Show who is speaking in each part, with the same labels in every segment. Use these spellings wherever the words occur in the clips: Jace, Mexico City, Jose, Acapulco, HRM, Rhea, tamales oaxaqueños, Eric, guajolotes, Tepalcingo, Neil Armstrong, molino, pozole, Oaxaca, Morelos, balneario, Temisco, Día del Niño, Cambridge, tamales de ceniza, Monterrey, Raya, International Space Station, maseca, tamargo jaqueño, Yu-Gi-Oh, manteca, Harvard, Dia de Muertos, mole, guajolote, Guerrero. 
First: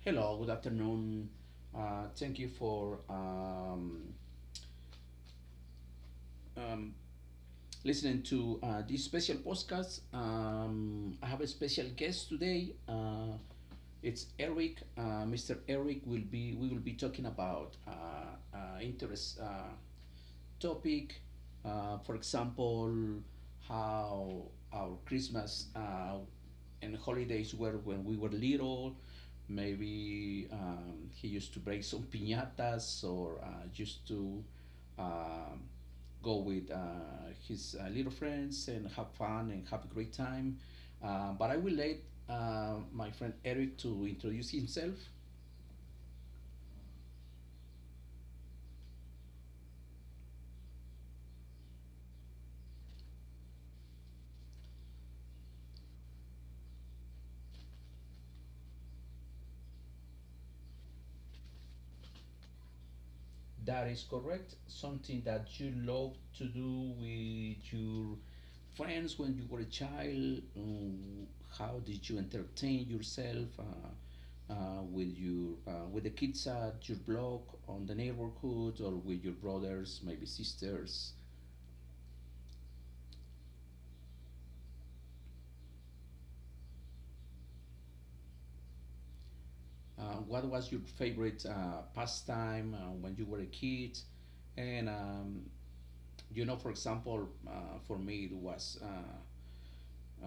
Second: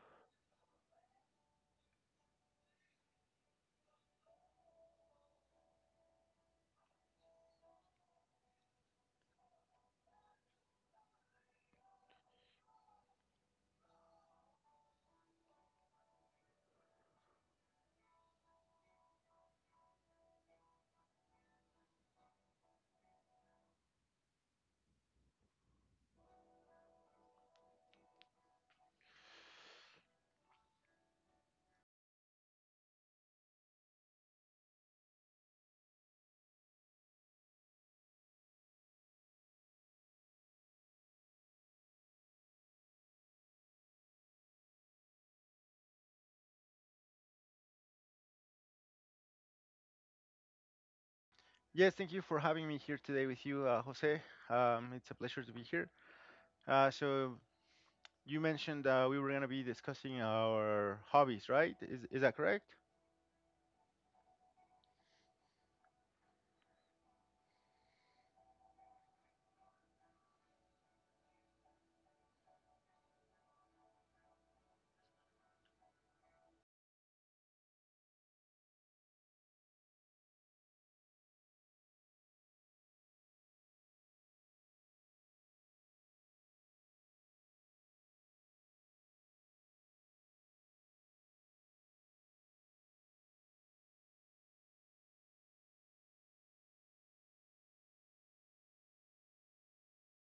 Speaker 1: Hello, good afternoon. Thank you for um, listening to this special podcast. I have a special guest today. It's Eric. Mr. Eric will be. We will be talking about interest topic. For example, how our Christmas and holidays were when we were little. Maybe he used to break some piñatas or used to um, go with his little friends and have fun and have a great time. But I will let my friend Eric to introduce himself.
Speaker 2: Yes, thank you for having me here today with you, Jose. It's a pleasure to be here. So you mentioned we were going to be discussing our hobbies, right? Is that correct?
Speaker 1: That is correct. Something that you love to do with your friends when you were a child. How did you entertain yourself with your with the kids at your block on the neighborhood or with your brothers, maybe sisters? What was your favorite pastime when you were a kid? And you know, for example, for me it was uh,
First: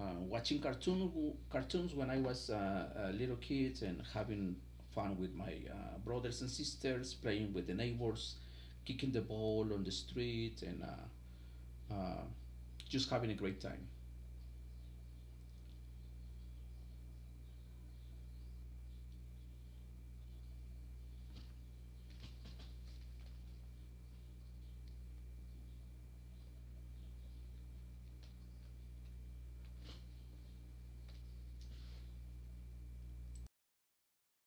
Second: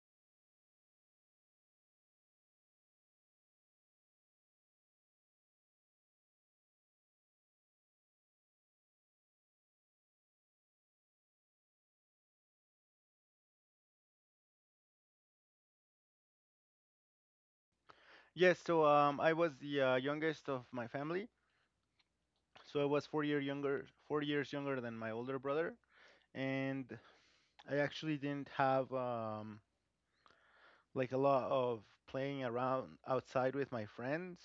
Speaker 1: uh, watching cartoons when I was a little kid and having fun with my brothers and sisters, playing with the neighbors, kicking the ball on the street, and uh, just having a great time.
Speaker 2: Yes. So I was the youngest of my family, so I was 4 years younger than my older brother, and I actually didn't have like a lot of playing around outside with my friends.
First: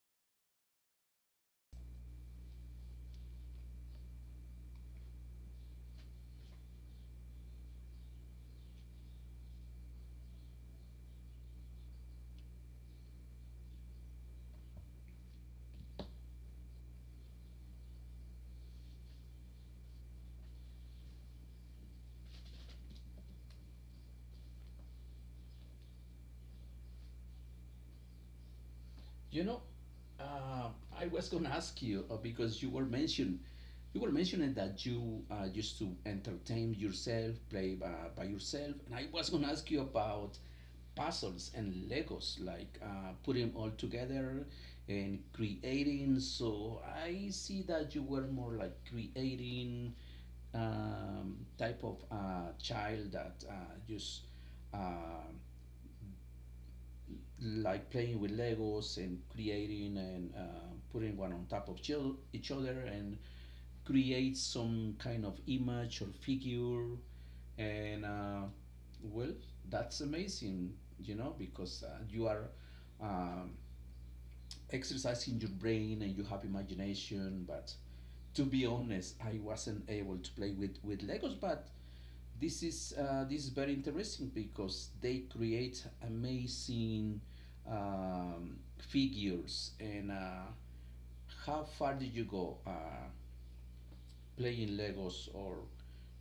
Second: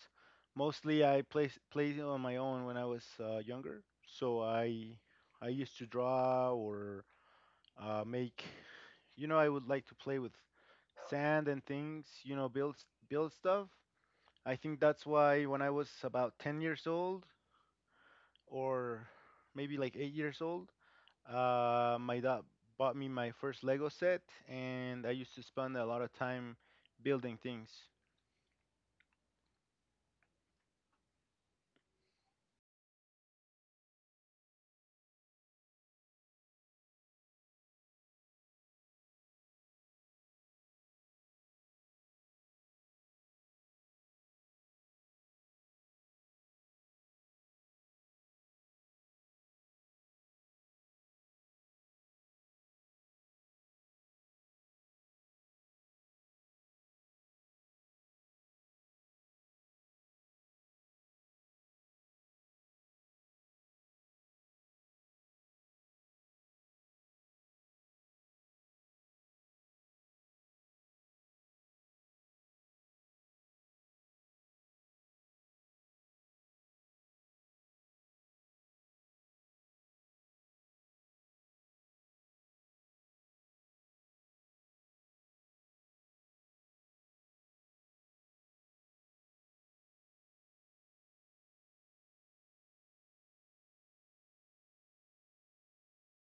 Speaker 2: Mostly I played on my own when I was younger. So I used to draw or make. You know, I would like to play with sand and things. You know, build stuff. I think that's why when I was about 10 years old, or maybe like 8 years old, my dad bought me my first Lego set, and I used to spend a lot of time building things.
Speaker 1: You know, uh, I was gonna ask you because you were mentioning that you used to entertain yourself, play by yourself, and I was gonna ask you about puzzles and Legos, like putting all together and creating. So I see that you were more like creating type of child that just um, like playing with Legos and creating and putting one on top of each other and create some kind of image or figure. And well, that's amazing, you know, because you are um, exercising your brain and you have imagination. But to be honest, I wasn't able to play with Legos, but this is very interesting because they create amazing figures and how far did you go playing Legos or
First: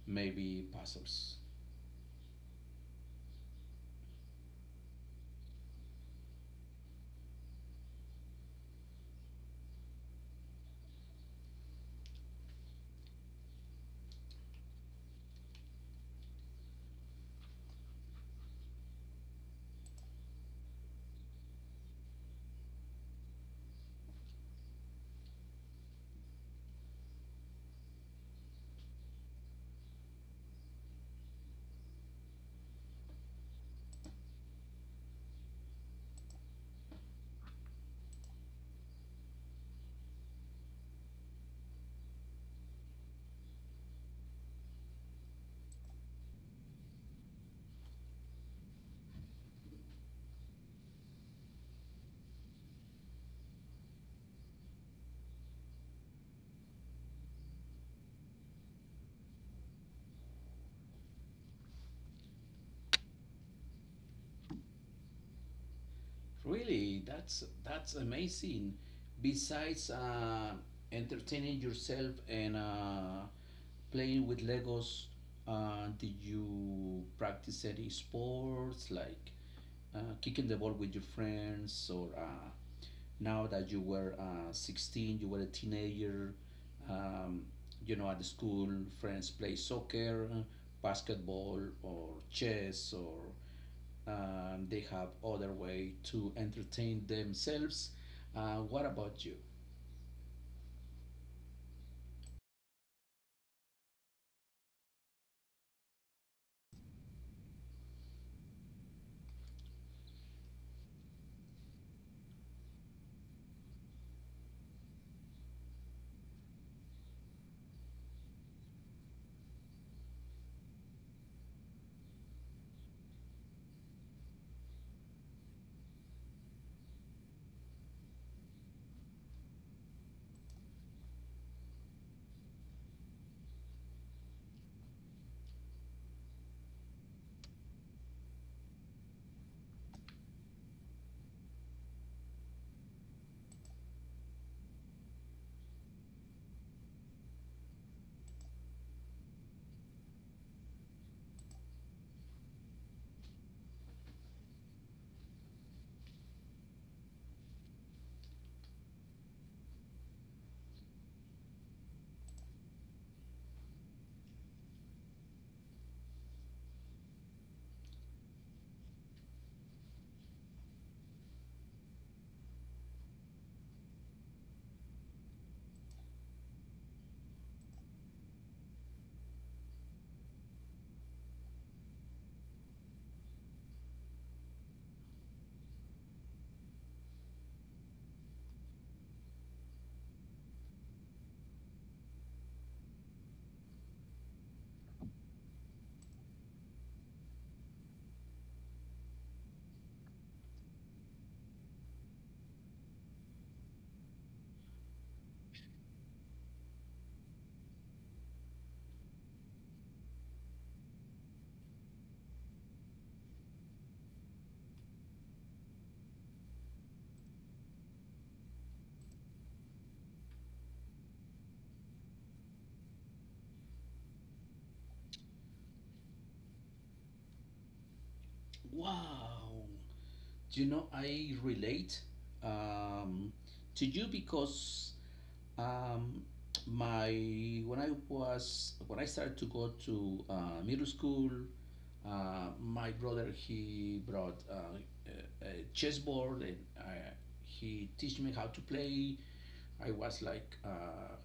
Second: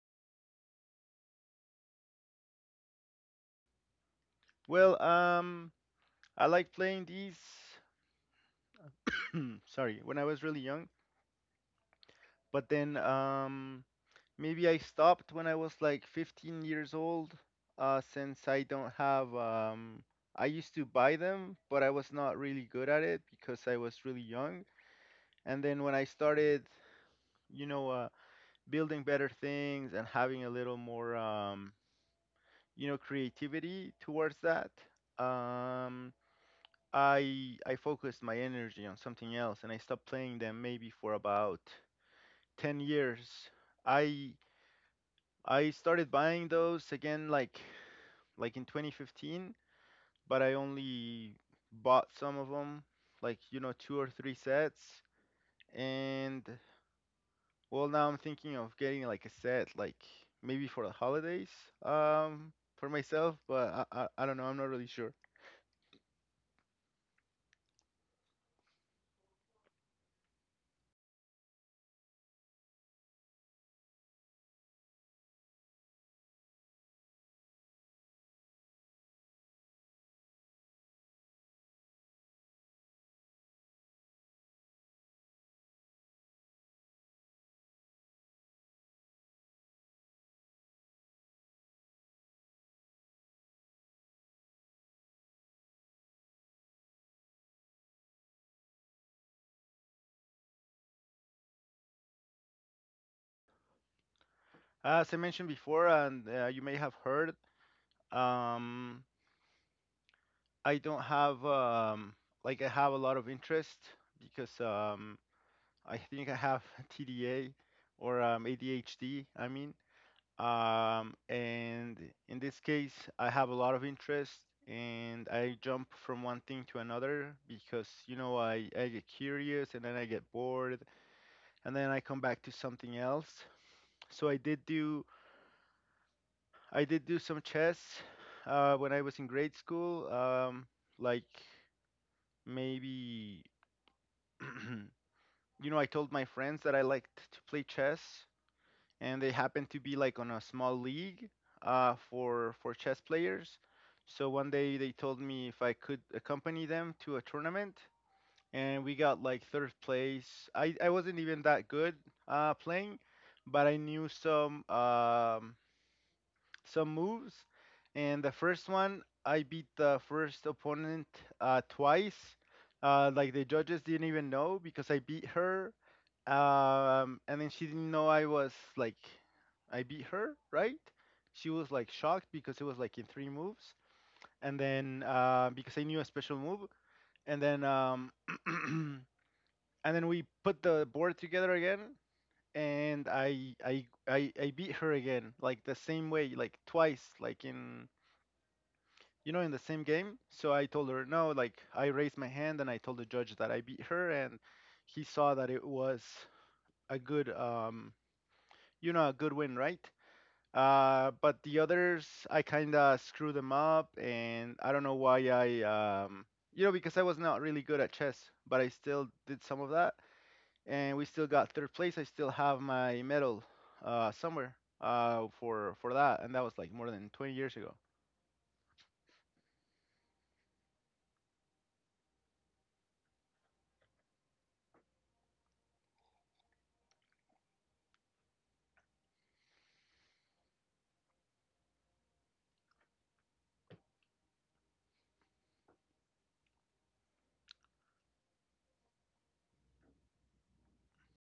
Speaker 1: maybe puzzles?
Speaker 2: Well, um, I like playing these. Sorry, when I was really young, but then maybe I stopped when I was like 15 years old. Since I don't have, I used to buy them, but I was not really good at it because I was really young. And then when I started, you know, building better things and having a little more, you know, creativity towards that. Um, I focused my energy on something else and I stopped playing them maybe for about 10 years. I I started buying those again like in 2015, but I only bought some of them, like you know, two or three sets. And well, now I'm thinking of getting like a set like maybe for the holidays um for myself, but I don't know, I'm not really sure.
Speaker 1: Really, that's amazing. Besides entertaining yourself and playing with Legos, did you practice any sports like kicking the ball with your friends or now that you were 16, you were a teenager, um, you know, at the school, friends play soccer, basketball, or chess, or they have other way to entertain themselves. What about you?
Speaker 2: As I mentioned before and you may have heard um I don't have like I have a lot of interest because I think I have TDA or ADHD, I mean. And in this case I have a lot of interest and I jump from one thing to another because you know I get curious and then I get bored and then I come back to something else. So I did do some chess when I was in grade school, like maybe you know, I told my friends that I liked to play chess, and they happened to be like on a small league for chess players. So one day they told me if I could accompany them to a tournament, and we got like third place. I wasn't even that good playing, but I knew some some moves. And the first one, I beat the first opponent twice. Like the judges didn't even know because I beat her, and then she didn't know I was like, I beat her, right? She was like shocked because it was like in three moves, and then because I knew a special move, and then and then we put the board together again, and I beat her again, like the same way, like twice, like in you know, in the same game. So I told her no, like I raised my hand and I told the judge that I beat her, and he saw that it was a good, you know, a good win, right? But the others, I kind of screwed them up, and I don't know why I, you know, because I was not really good at chess, but I still did some of that, and we still got third place. I still have my medal somewhere for that, and that was like more than 20 years ago.
Speaker 1: Wow, you know, I relate um, to you because Um, my when I was when I started to go to middle school, my brother he brought a chessboard and he teach me how to play. I was like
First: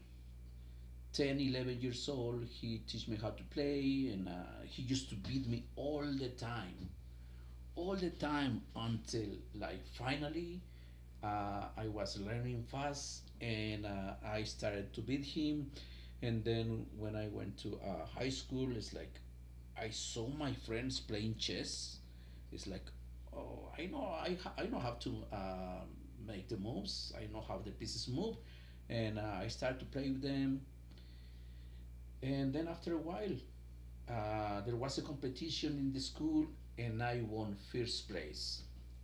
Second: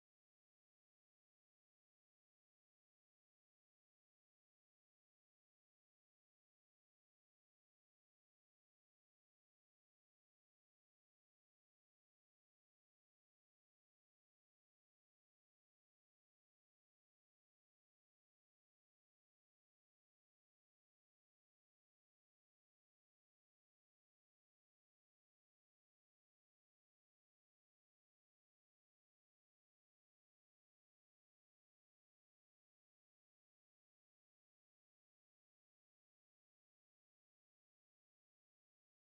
Speaker 1: 10, 11 years old. He teach me how to play and he used to beat me all the time until like finally I was learning fast and I started to beat him. And then when I went to high school, it's like I saw my friends playing chess. It's like, oh, I know how to make the moves. I know how the pieces move, and I started to play with them. And then after a while, there was a competition in the school, and I won first place.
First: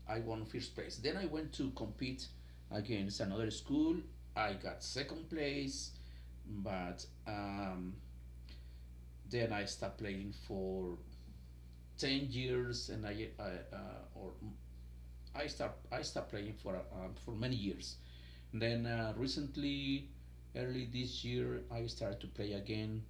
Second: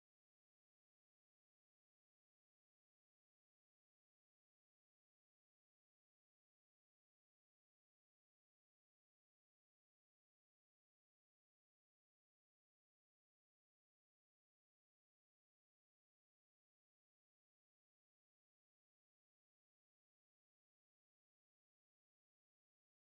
Speaker 1: I won first place. Then I went to compete against another school. I got second place, but then I stopped playing for 10 years, and I or I start I stopped playing for many years. And then recently, early this year, I started to play again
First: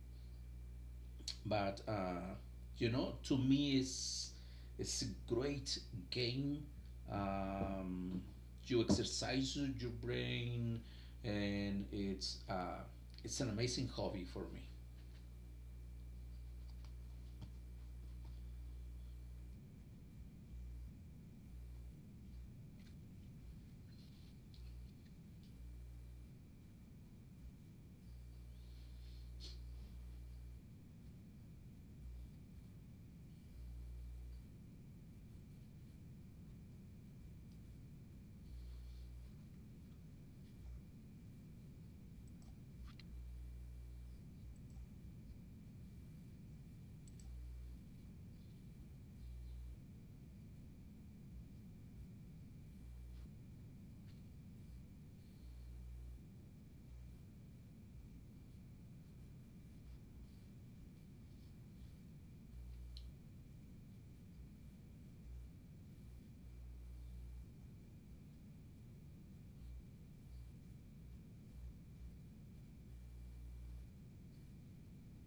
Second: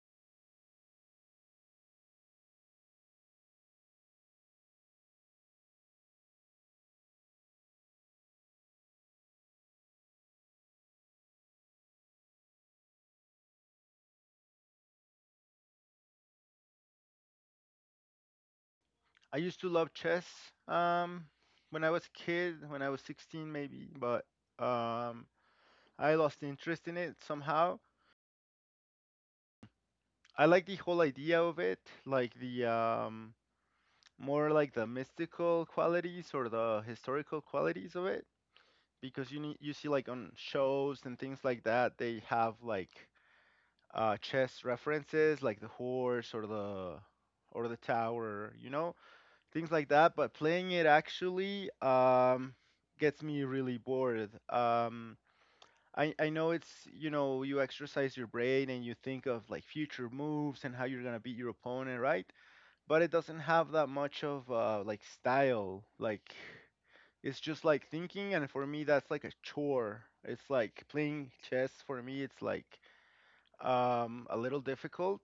Speaker 1: but you know, to me, it's a great game. Um, you exercise your brain, and it's an amazing hobby for me.
Speaker 2: I used to love chess um, when I was a kid, when I was 16 maybe, but um, I lost interest in it somehow. I like the whole idea of it, like the more like the mystical qualities or the historical qualities of it, because you need, you see like on shows and things like that, they have like chess references, like the horse or the tower, you know? Things like that. But playing it actually gets me really bored. I know it's you know you exercise your brain and you think of like future moves and how you're gonna beat your opponent, right? But it doesn't have that much of like style. Like it's just like thinking, and for me that's like a chore. It's like playing chess for me. It's like a little difficult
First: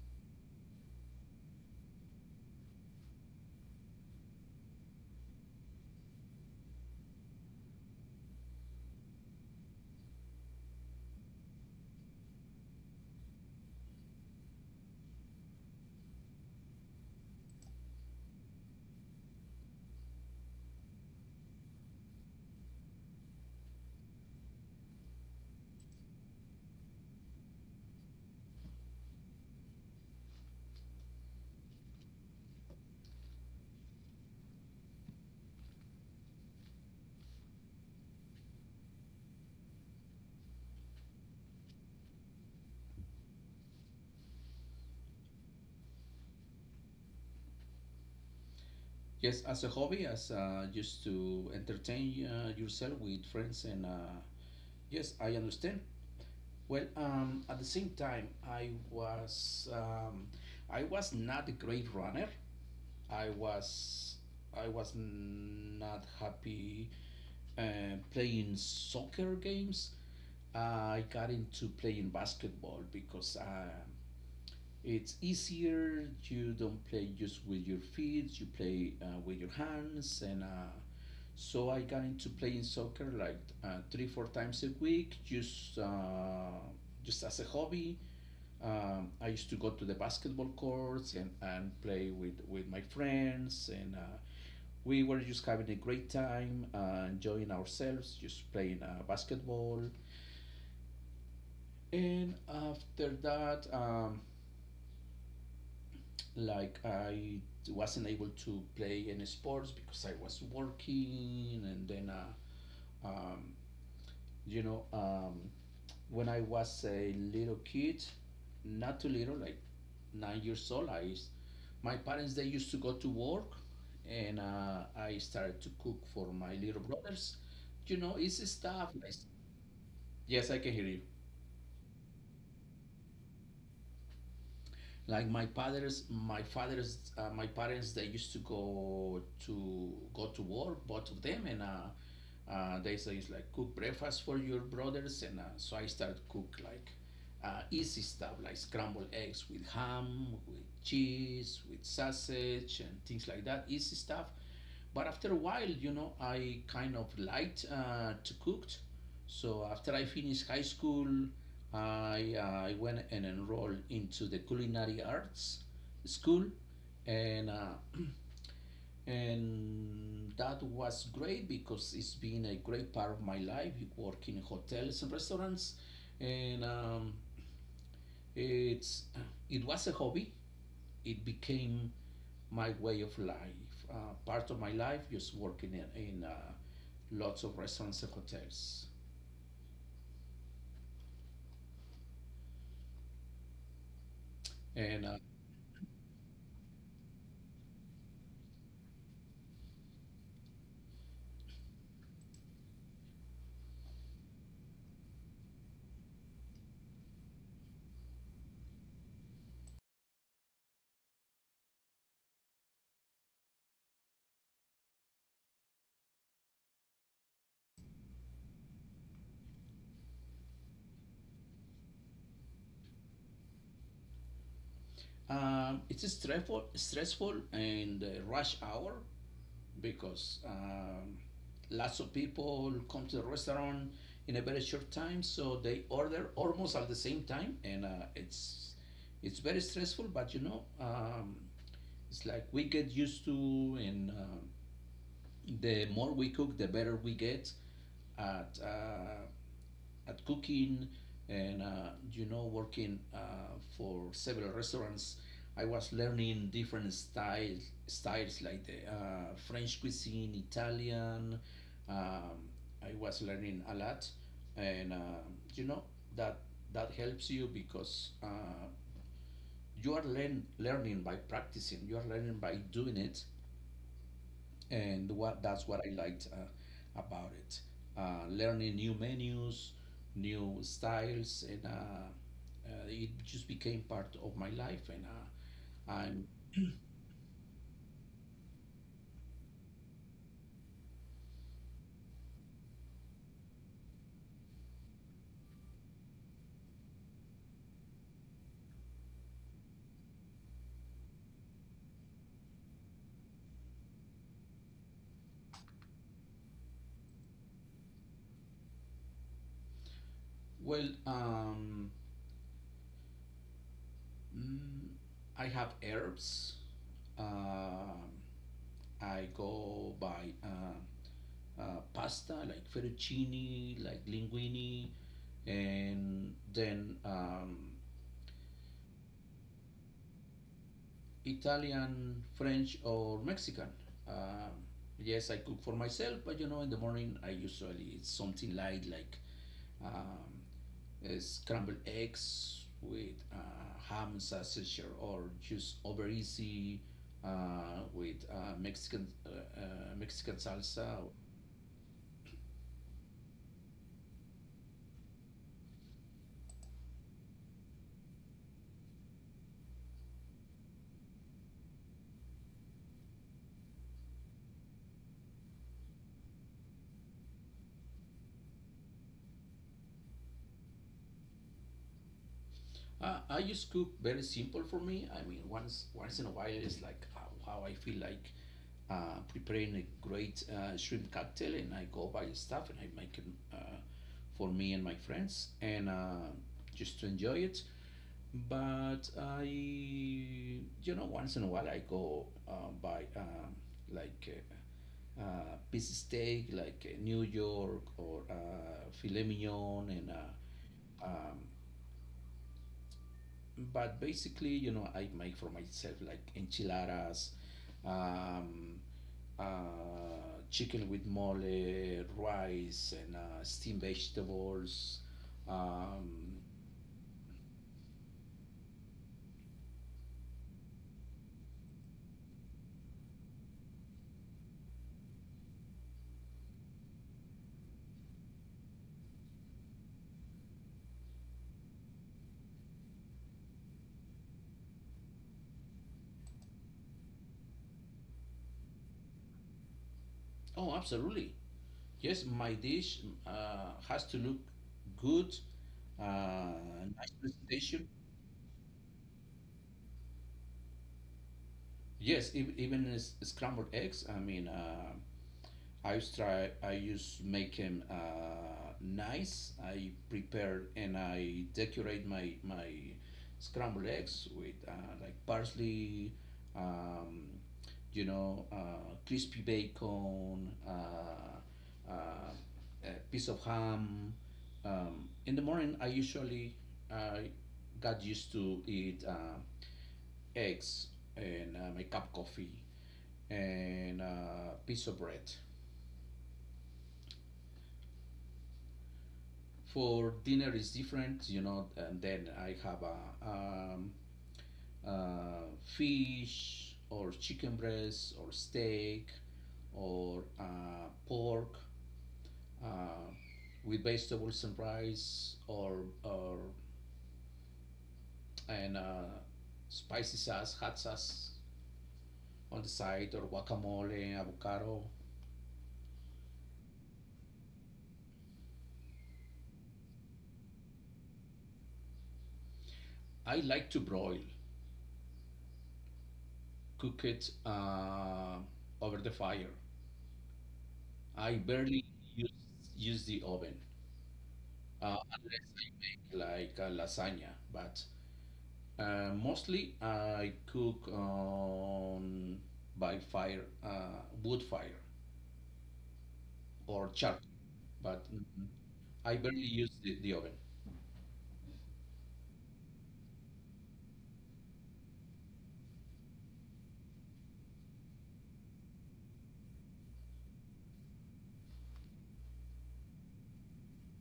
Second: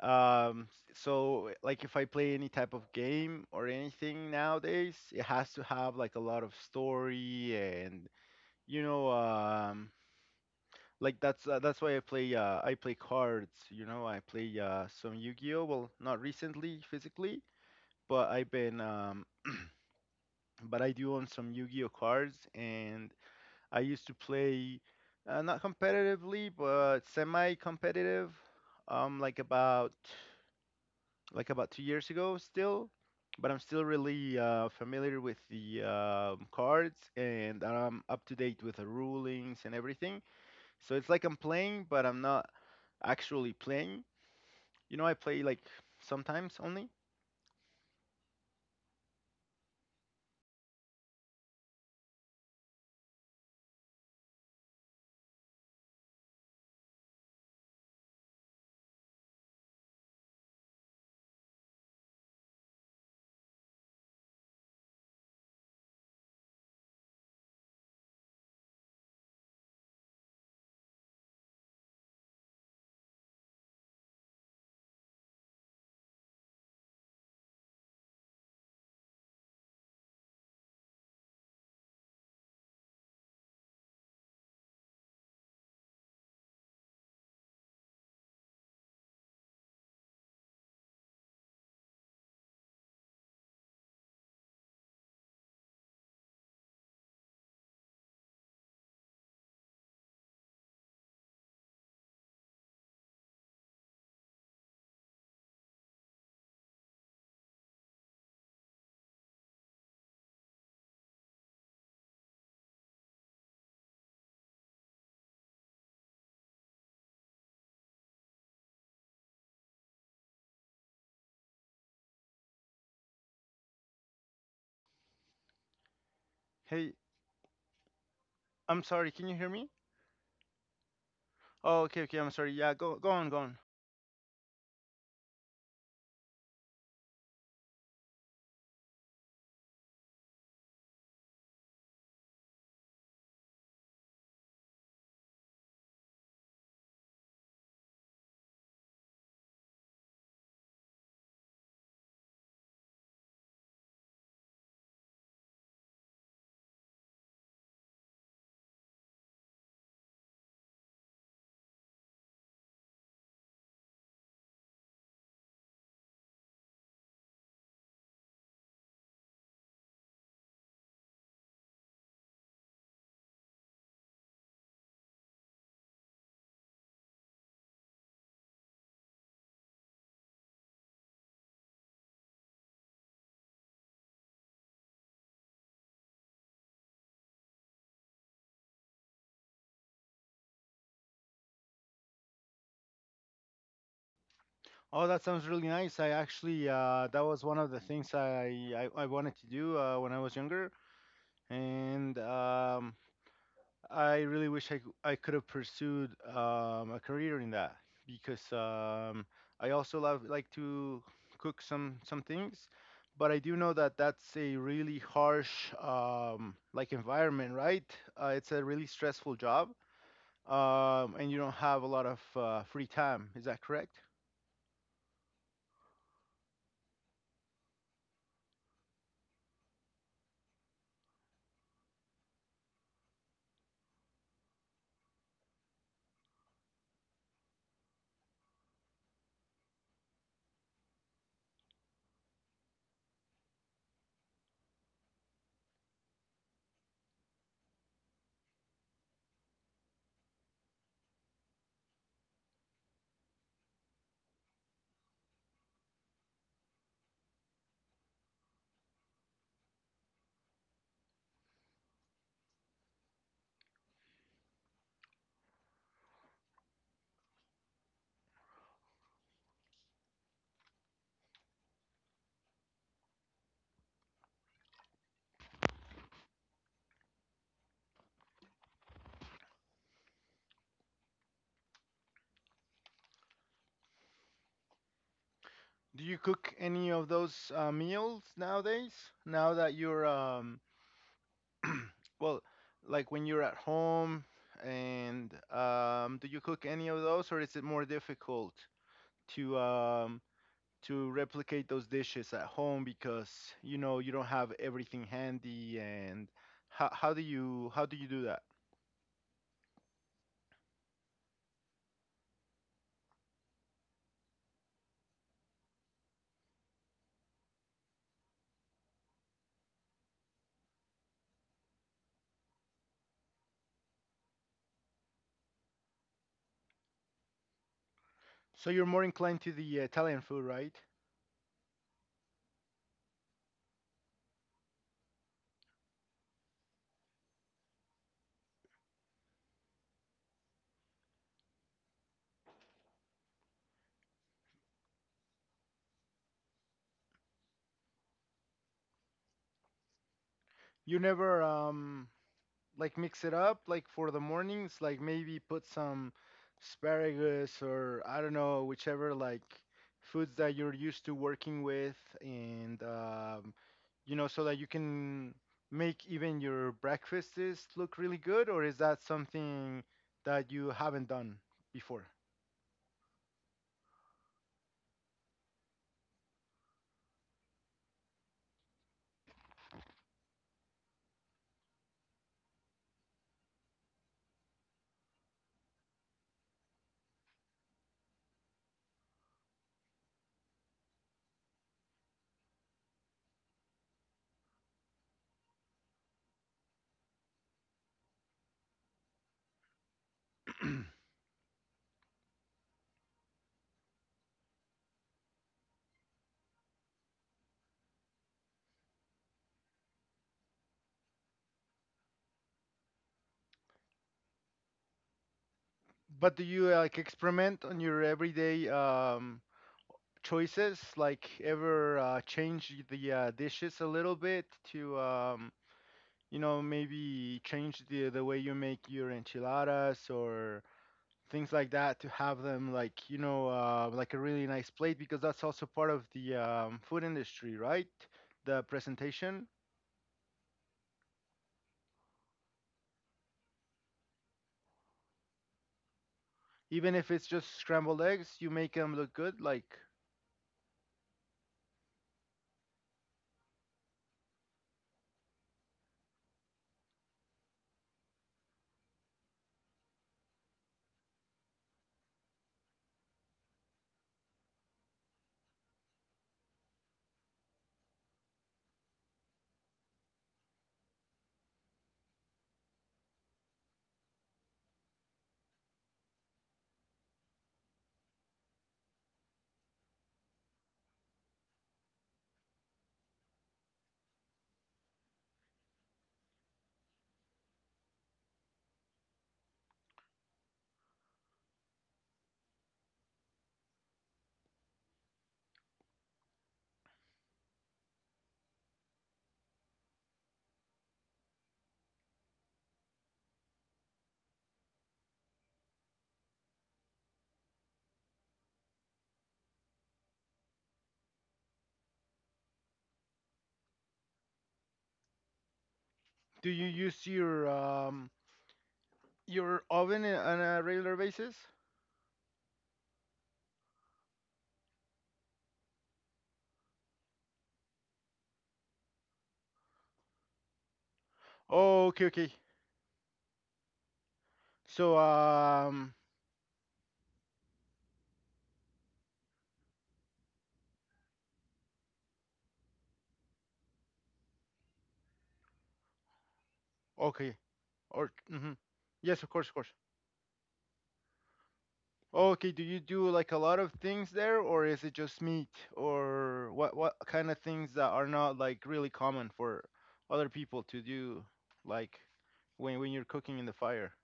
Speaker 2: um, so like if I play any type of game or anything nowadays, it has to have like a lot of story and you know, like that's why I play cards. You know, I play some Yu-Gi-Oh. Well, not recently physically, but I've been but I do own some Yu-Gi-Oh cards, and I used to play not competitively, but semi-competitive. Um, like about like about 2 years ago still, but I'm still really familiar with the cards and I'm up to date with the rulings and everything. So it's like I'm playing, but I'm not actually playing. You know, I play like sometimes only.
Speaker 1: Yes, as a hobby, as just to entertain yourself with friends, and yes, I understand. Well, at the same time, I was not a great runner. I was I was not happy uh, playing soccer games. Uh, I got into playing basketball because it's easier. You don't play just with your feet, you play with your hands. And so I got into playing soccer like three, four times a week, just as a hobby. I used to go to the basketball courts and play with my friends and we were just having a great time, enjoying ourselves, just playing basketball. And after that, I wasn't able to play any sports because I was working, and then, um, you know, um, when I was a little kid, not too little, like 9 years old, my parents they used to go to work, and I started to cook for my little
Speaker 2: Hey,
Speaker 1: brothers. You know, it's
Speaker 2: I'm
Speaker 1: stuff
Speaker 2: sorry,
Speaker 1: like
Speaker 2: can you hear me?
Speaker 1: Yes, I can hear you.
Speaker 2: Oh, okay, okay, I'm sorry. Yeah, go on, go on.
Speaker 1: Like my parents, they used to go to work, both of them, and they say it's like cook breakfast for your brothers, and so I started cook like easy stuff like scrambled eggs with ham, with cheese, with sausage, and things like that, easy stuff. But after a while, you know, I kind of liked to cook. So after I finished high school, I, uh, I went and enrolled into the culinary arts school, and and that was great because it's been a great part of my life. You work in hotels and restaurants, and it's it was a hobby. It became my way of life. Part of my life just working in lots of restaurants and hotels. And
Speaker 2: Oh, that sounds really nice. I actually that was one of the things I wanted to do when I was younger, and I really wish I could have pursued a career in that because I also love like to cook some things, but I do know that that's a really harsh like environment, right? It's a really stressful job, and you don't have a lot of free time. Is that correct?
Speaker 1: stressful and rush hour because lots of people come to the restaurant in a very short time, so they order almost at the same time, and it's very stressful. But you know, it's like we get used to, and the more we cook, the better we get at uh, at cooking, and you know, working for several restaurants. I was learning different styles, styles like the French cuisine, Italian. Um, I was learning a lot, and you know that helps you because you are learning by practicing. You are learning by doing it, and what that's what I liked about it. Learning new menus, new styles, and it just became part of my life. And
Speaker 2: Do you
Speaker 1: I'm
Speaker 2: cook any of those meals nowadays? Now that you're Well, like when you're at home and do you cook any of those or is it more difficult to um, to replicate those dishes at home because you know you don't have everything handy and how do you do that?
Speaker 1: well. Mm, I have herbs. Um I go by pasta like fettuccine, like linguine, and then.
Speaker 2: So you're more inclined to the Italian food, right?
Speaker 1: Italian, French, or Mexican. Um, yes, I cook for myself, but you know, in the morning I usually eat something light like um, scrambled eggs with ham and sausage, or just over easy with Mexican Mexican salsa.
Speaker 2: You never like mix it up like for the mornings like maybe put some asparagus or I don't know whichever like foods that you're used to working with and you know so that you can make even your breakfasts look really good or is that something that you haven't done before
Speaker 1: I just cook very simple for me. I mean, once in a while, it's like how I feel like preparing a great shrimp cocktail, and I go buy stuff and I make it uh, for me and my friends, and just to enjoy it. But I, you know, once in a while, I go buy like piece of steak, like New York or filet mignon, and um, but basically, you know, I make for myself like enchiladas, um, chicken with mole, rice, and steamed vegetables.
Speaker 2: but
Speaker 1: Um,
Speaker 2: do you like experiment on your everyday choices like ever change the dishes a little bit to you know, maybe change the way you make your enchiladas or things like that to have them like you know like a really nice plate because that's also part of the food industry, right? The presentation,
Speaker 1: oh, absolutely. Yes, my dish has to look good, uh,
Speaker 2: even if
Speaker 1: nice
Speaker 2: it's just
Speaker 1: presentation.
Speaker 2: scrambled eggs, you make them look good. Like,
Speaker 1: Yes, even scrambled eggs. I mean, I used try. I used make him nice. I prepare and I decorate my scrambled eggs with like parsley, um, you know, crispy bacon, a piece of ham. In the morning, I got used to eat eggs and my cup of coffee and a piece of bread. For dinner is different, you know, and then I have a uh, fish or chicken breast or steak or pork uh, with vegetables and rice or and spicy sauce hot sauce on the side or guacamole avocado.
Speaker 2: do you use your oven on a regular basis?
Speaker 1: I like to broil, cook it over the fire. I barely
Speaker 2: Oh, okay,
Speaker 1: use,
Speaker 2: okay.
Speaker 1: use the oven
Speaker 2: So,
Speaker 1: unless I
Speaker 2: um,
Speaker 1: make like a lasagna. But mostly I cook on by fire, wood fire or charcoal.
Speaker 2: okay,
Speaker 1: But
Speaker 2: or mhm.
Speaker 1: I
Speaker 2: Yes, of
Speaker 1: barely
Speaker 2: course, of course.
Speaker 1: use the oven.
Speaker 2: Oh, okay, do you do like a lot of things there, or is it just meat, or what kind of things that are not like really common for other people to do, like when you're cooking in the fire?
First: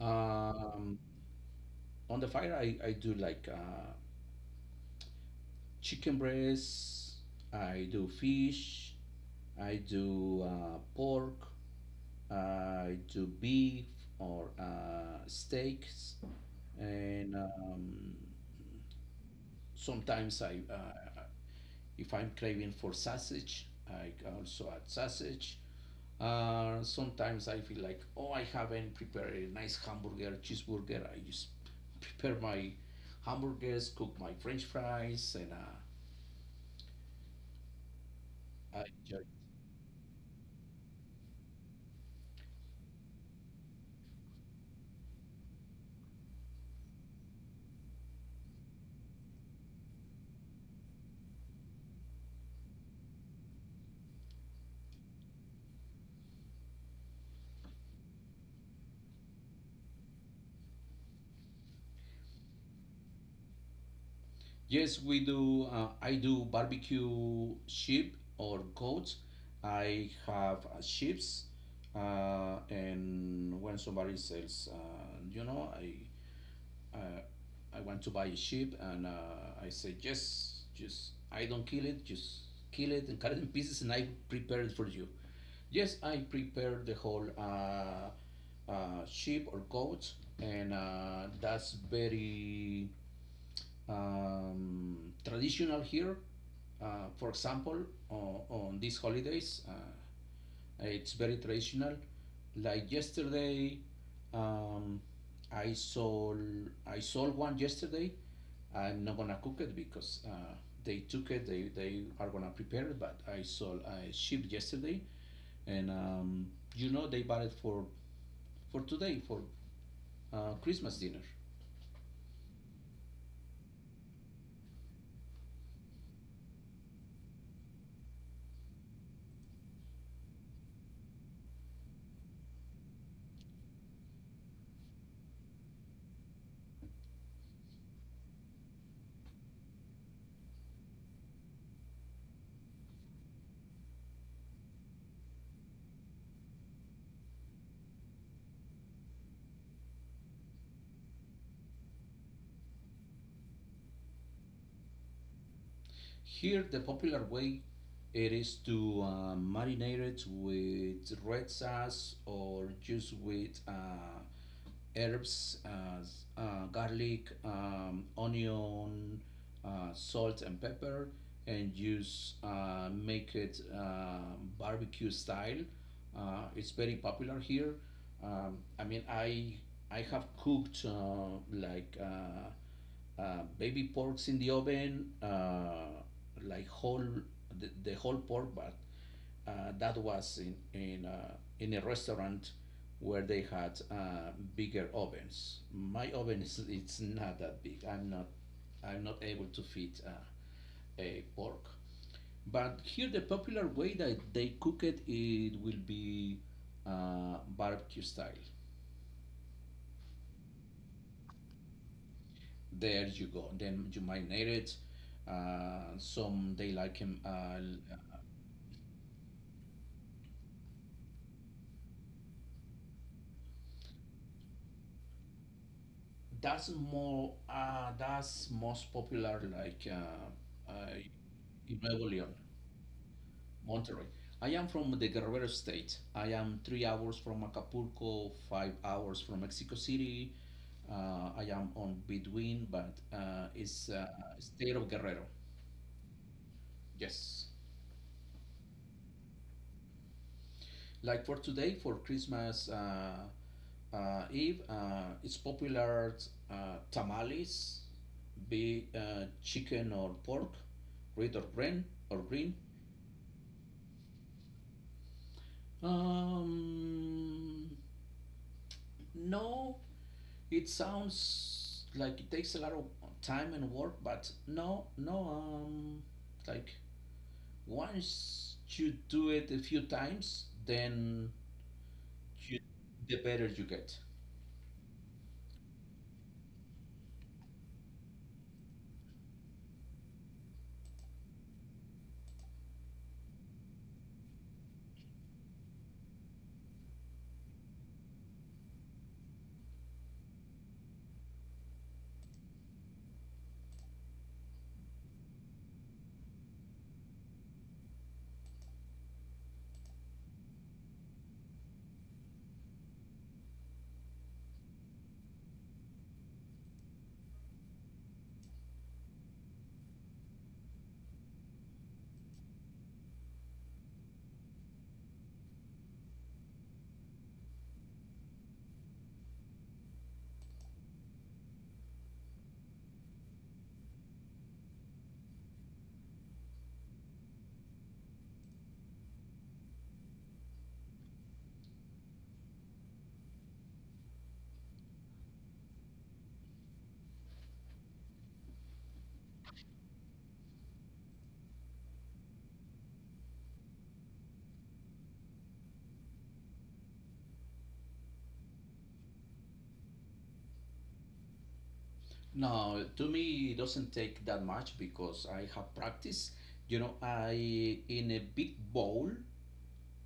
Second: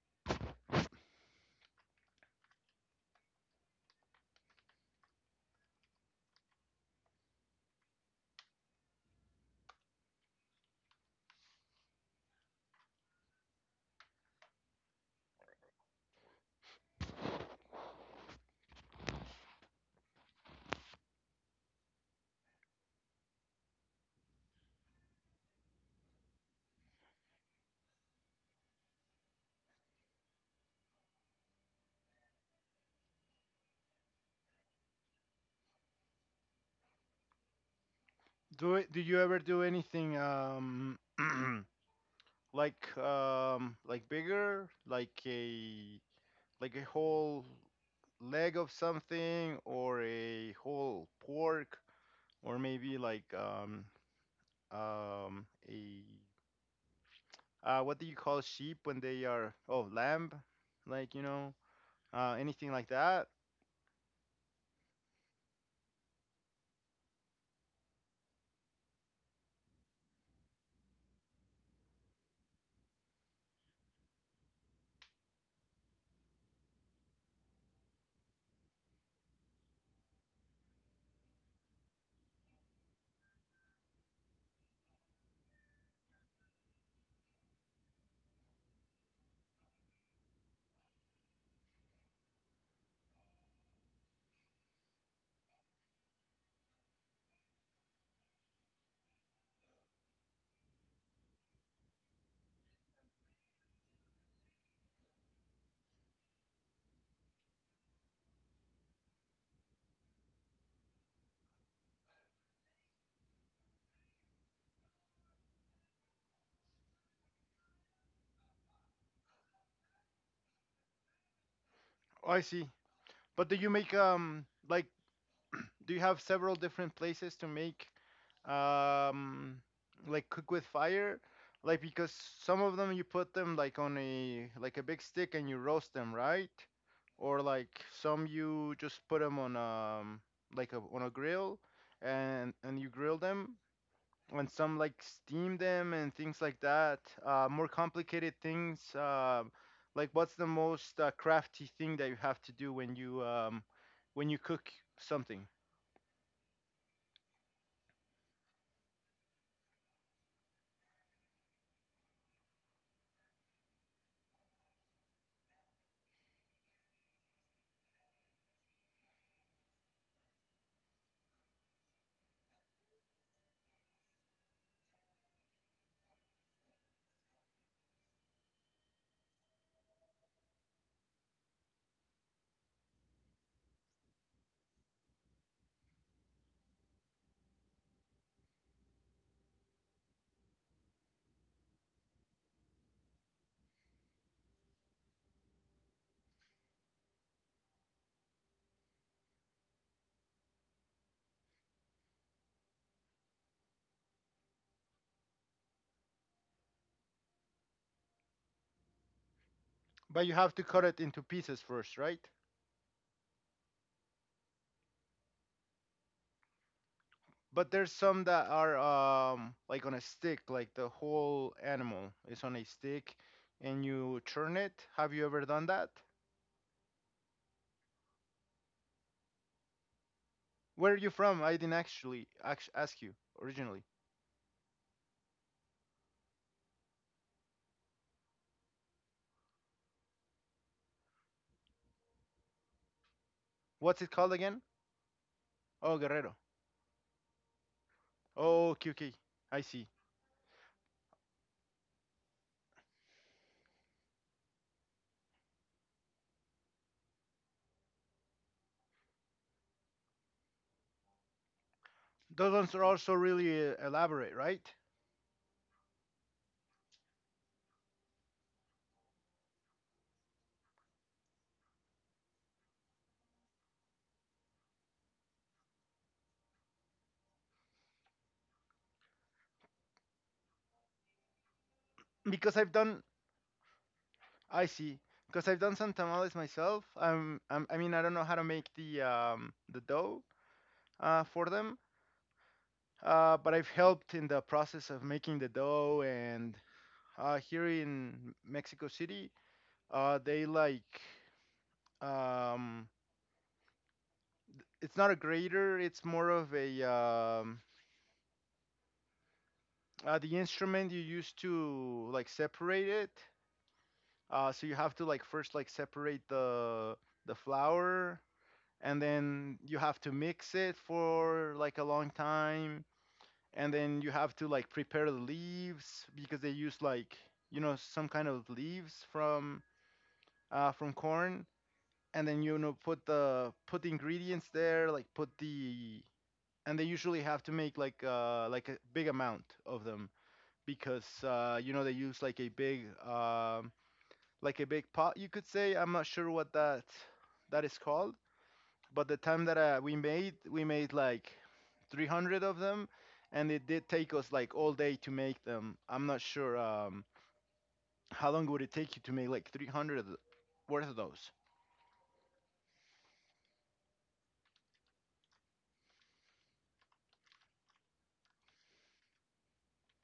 Speaker 1: Um, on the fire, I do like chicken breast, I do fish, I do pork, I do beef or steaks, and sometimes if I'm craving for sausage, I also add sausage. Sometimes I feel like, oh, I haven't prepared a nice hamburger, cheeseburger. I just prepare my hamburgers, cook my French fries, and I
Speaker 2: Do you
Speaker 1: enjoy.
Speaker 2: ever do anything like bigger, like a whole leg of something or a whole pork or maybe like a what do you call sheep when they are oh lamb, like you know anything like that.
Speaker 1: Yes, we do. I do barbecue sheep or goats. I have sheeps, and when somebody sells, you know, I uh, I want to buy a sheep, and I say, yes, just I don't kill it, just kill it and cut it in pieces, and I prepare it for you. Yes, I prepare the whole sheep or goat, and that's very um, traditional here. For example, on these holidays, it's very traditional. Like yesterday, um, I sold I sold one yesterday. I'm not gonna cook it because they took it. They are gonna prepare it. But I shipped yesterday, and they bought it for today for Christmas dinner.
Speaker 2: Oh, I see. But do you make like do you have several different places to make um like cook with fire? Like because some of them you put them like on a big stick and you roast them, right? Or like some you just put them on on a grill and you grill them and some like steam them and things like that. More complicated things. Like what's the most crafty thing that you have to do when you cook something?
Speaker 1: Here, the popular way it is to marinate it with red sauce or just with herbs, as garlic, onion, salt, and pepper, and just make it barbecue style. It's very popular here. Um, I mean, I I have cooked baby porks in the oven, like whole the whole pork, but that was in in a restaurant where they had bigger ovens. My oven is it's not that big. I'm not able to fit a pork. But here the popular way that they cook it will be barbecue style.
Speaker 2: But you have to cut it into pieces first, right?
Speaker 1: There you go. Then you marinate it. Some they like him.
Speaker 2: But there's some that are like on a stick, like the whole animal is on a stick, and you churn it. Have you ever done that?
Speaker 1: That's more. That's most popular like
Speaker 2: Where are you from? I didn't
Speaker 1: in Nuevo León,
Speaker 2: ask you originally.
Speaker 1: Monterrey. I am from the Guerrero state. I am 3 hours from Acapulco, 5 hours from Mexico City. I am on between, but it's
Speaker 2: What's it called again?
Speaker 1: state of Guerrero.
Speaker 2: Oh, Guerrero.
Speaker 1: Yes.
Speaker 2: Oh, okay, okay. I see.
Speaker 1: Like for today for Christmas Eve, it's popular uh, tamales, be chicken or pork, red or green or
Speaker 2: Those
Speaker 1: green.
Speaker 2: ones are also really elaborate, right?
Speaker 1: Um, no, it sounds like it takes a lot of time and work, but no, no. Like once you do it a few times, then you,
Speaker 2: Because I've done,
Speaker 1: the better you get.
Speaker 2: I see. Because I've done some tamales myself. I mean, I don't know how to make the dough for them, but I've helped in the process of making the dough. And here in Mexico City, they like um, it's not a grater. It's more of a the instrument you use to like separate it. So you have to like first like separate the flour, and then you have to mix it for like a long time, and then you have to like prepare the leaves because they use like, some kind of leaves from corn, and then put the ingredients there, like put the... And they usually have to make like a big amount of them, because they use like a big pot, you could say. I'm not sure what that is called, but the time that we made like 300 of them, and it did take us like all day to make them. I'm not sure, how long would it take you to make like 300 worth of those?
Speaker 1: No, to me it doesn't take that much because I have practice. You know, I in a big bowl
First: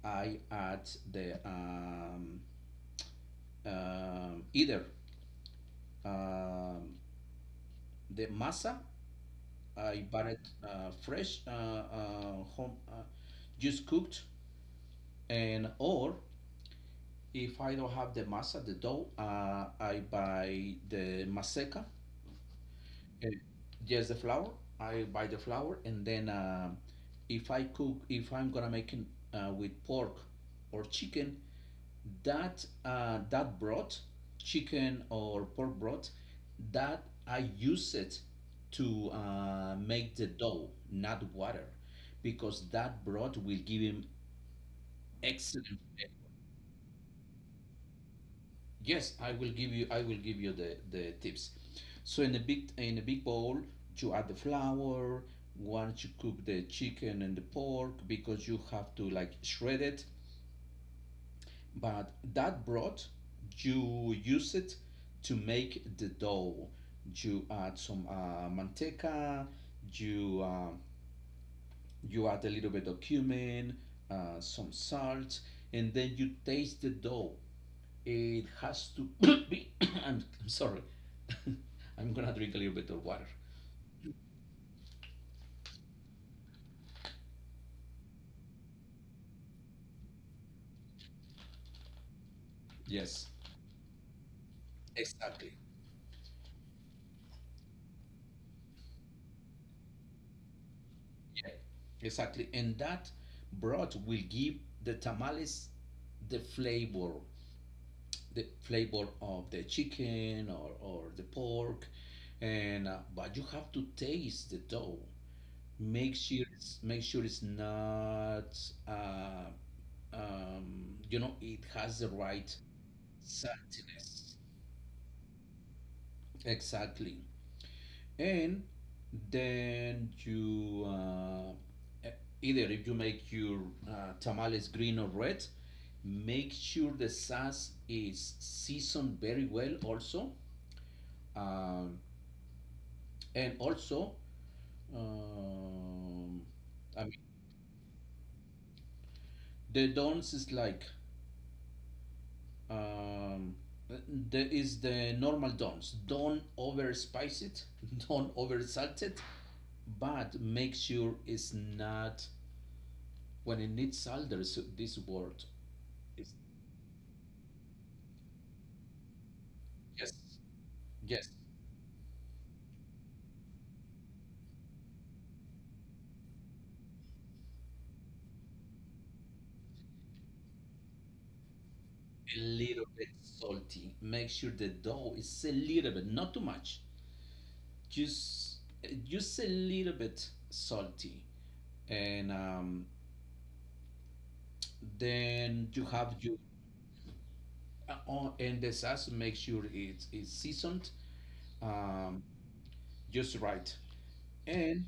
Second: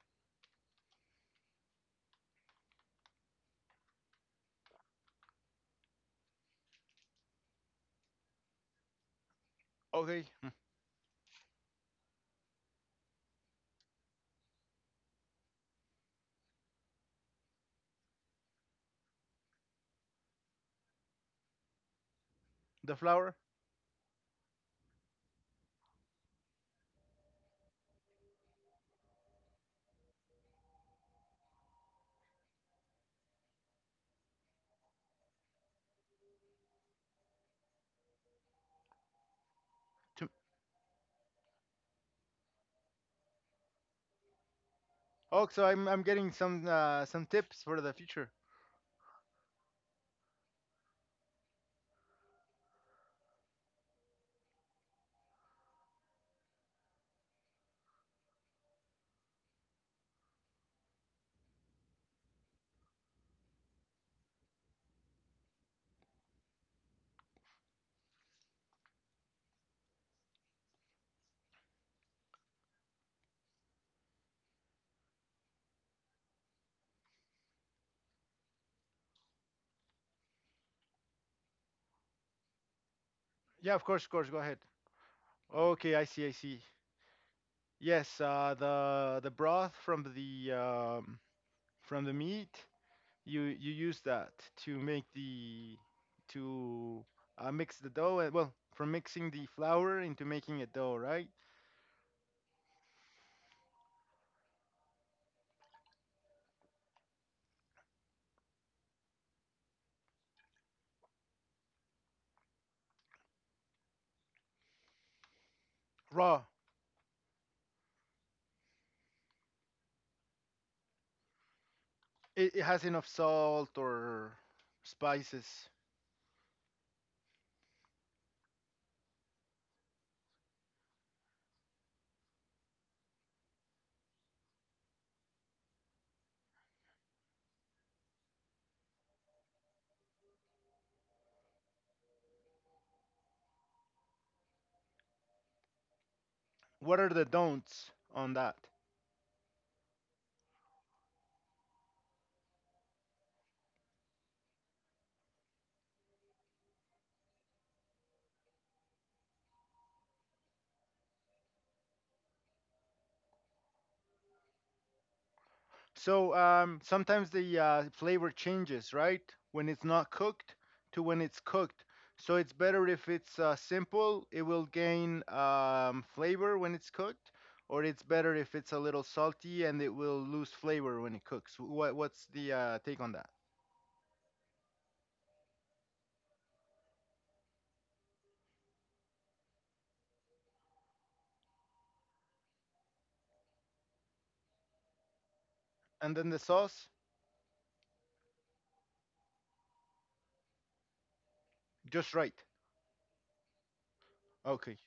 Speaker 1: I add the either um, the masa. I
Speaker 2: Okay.
Speaker 1: bought it fresh, home, just cooked, and or if I don't have the masa the dough, I buy the maseca.
Speaker 2: The
Speaker 1: Uh,
Speaker 2: flour.
Speaker 1: Just the flour. I buy the flour, and then if I cook, if I'm gonna make it with pork or chicken, that that broth, chicken or pork broth, that I use it to make the
Speaker 2: To...
Speaker 1: dough, not water, because that broth will give him
Speaker 2: Oh, so
Speaker 1: excellent.
Speaker 2: I'm
Speaker 1: eh,
Speaker 2: getting some tips for the future.
Speaker 1: Yes, I will give you. I will give you the tips. So in a big bowl, you add the flour. Once you cook the chicken and the pork, because you have to like shred it. But that broth, you use it to make the dough. You add some manteca. You uh, you add a little bit of cumin, some salt, and then you taste the dough. It has to be. I'm sorry. I'm gonna drink a little bit of water.
Speaker 2: Yeah, of course, of course, go ahead. Okay, I see, I see. Yes, the broth from the meat.
Speaker 1: Yes,
Speaker 2: You use that to make
Speaker 1: exactly.
Speaker 2: the... To mix the dough. And, well, from mixing the flour into making a dough, right?
Speaker 1: Yeah, exactly. And that broth will give the tamales the flavor, the flavor of the chicken or the pork, and but you have to taste the dough.
Speaker 2: Raw.
Speaker 1: Make sure it's not. Uh, you know, it has the right
Speaker 2: It has enough salt,
Speaker 1: saltiness.
Speaker 2: or... Spices.
Speaker 1: Exactly. And then you, e- either if you make your tamales green or red, make sure the sauce is seasoned very well also. Um, and also, um,
Speaker 2: What
Speaker 1: I
Speaker 2: are
Speaker 1: mean,
Speaker 2: the don'ts on that?
Speaker 1: the don'ts is like, um, there is the normal don'ts. Don't over spice it, don't over salt it, but make sure it's not. When in need there's this word is
Speaker 2: So, sometimes the flavor changes, right? When it's not
Speaker 1: yes,
Speaker 2: cooked to when
Speaker 1: yes,
Speaker 2: it's cooked. So it's better if it's simple. It will gain flavor when it's cooked, or it's better if it's a little salty and it will lose flavor when it cooks. What's
Speaker 1: a
Speaker 2: the
Speaker 1: little
Speaker 2: take
Speaker 1: bit
Speaker 2: on that?
Speaker 1: salty. Make sure the dough is a little bit, not too much, just just a little bit salty, and then you
Speaker 2: And
Speaker 1: have
Speaker 2: then
Speaker 1: your
Speaker 2: the sauce.
Speaker 1: oh, and the sauce. Make sure it is seasoned,
Speaker 2: Just
Speaker 1: um,
Speaker 2: right.
Speaker 1: just right,
Speaker 2: Okay.
Speaker 1: and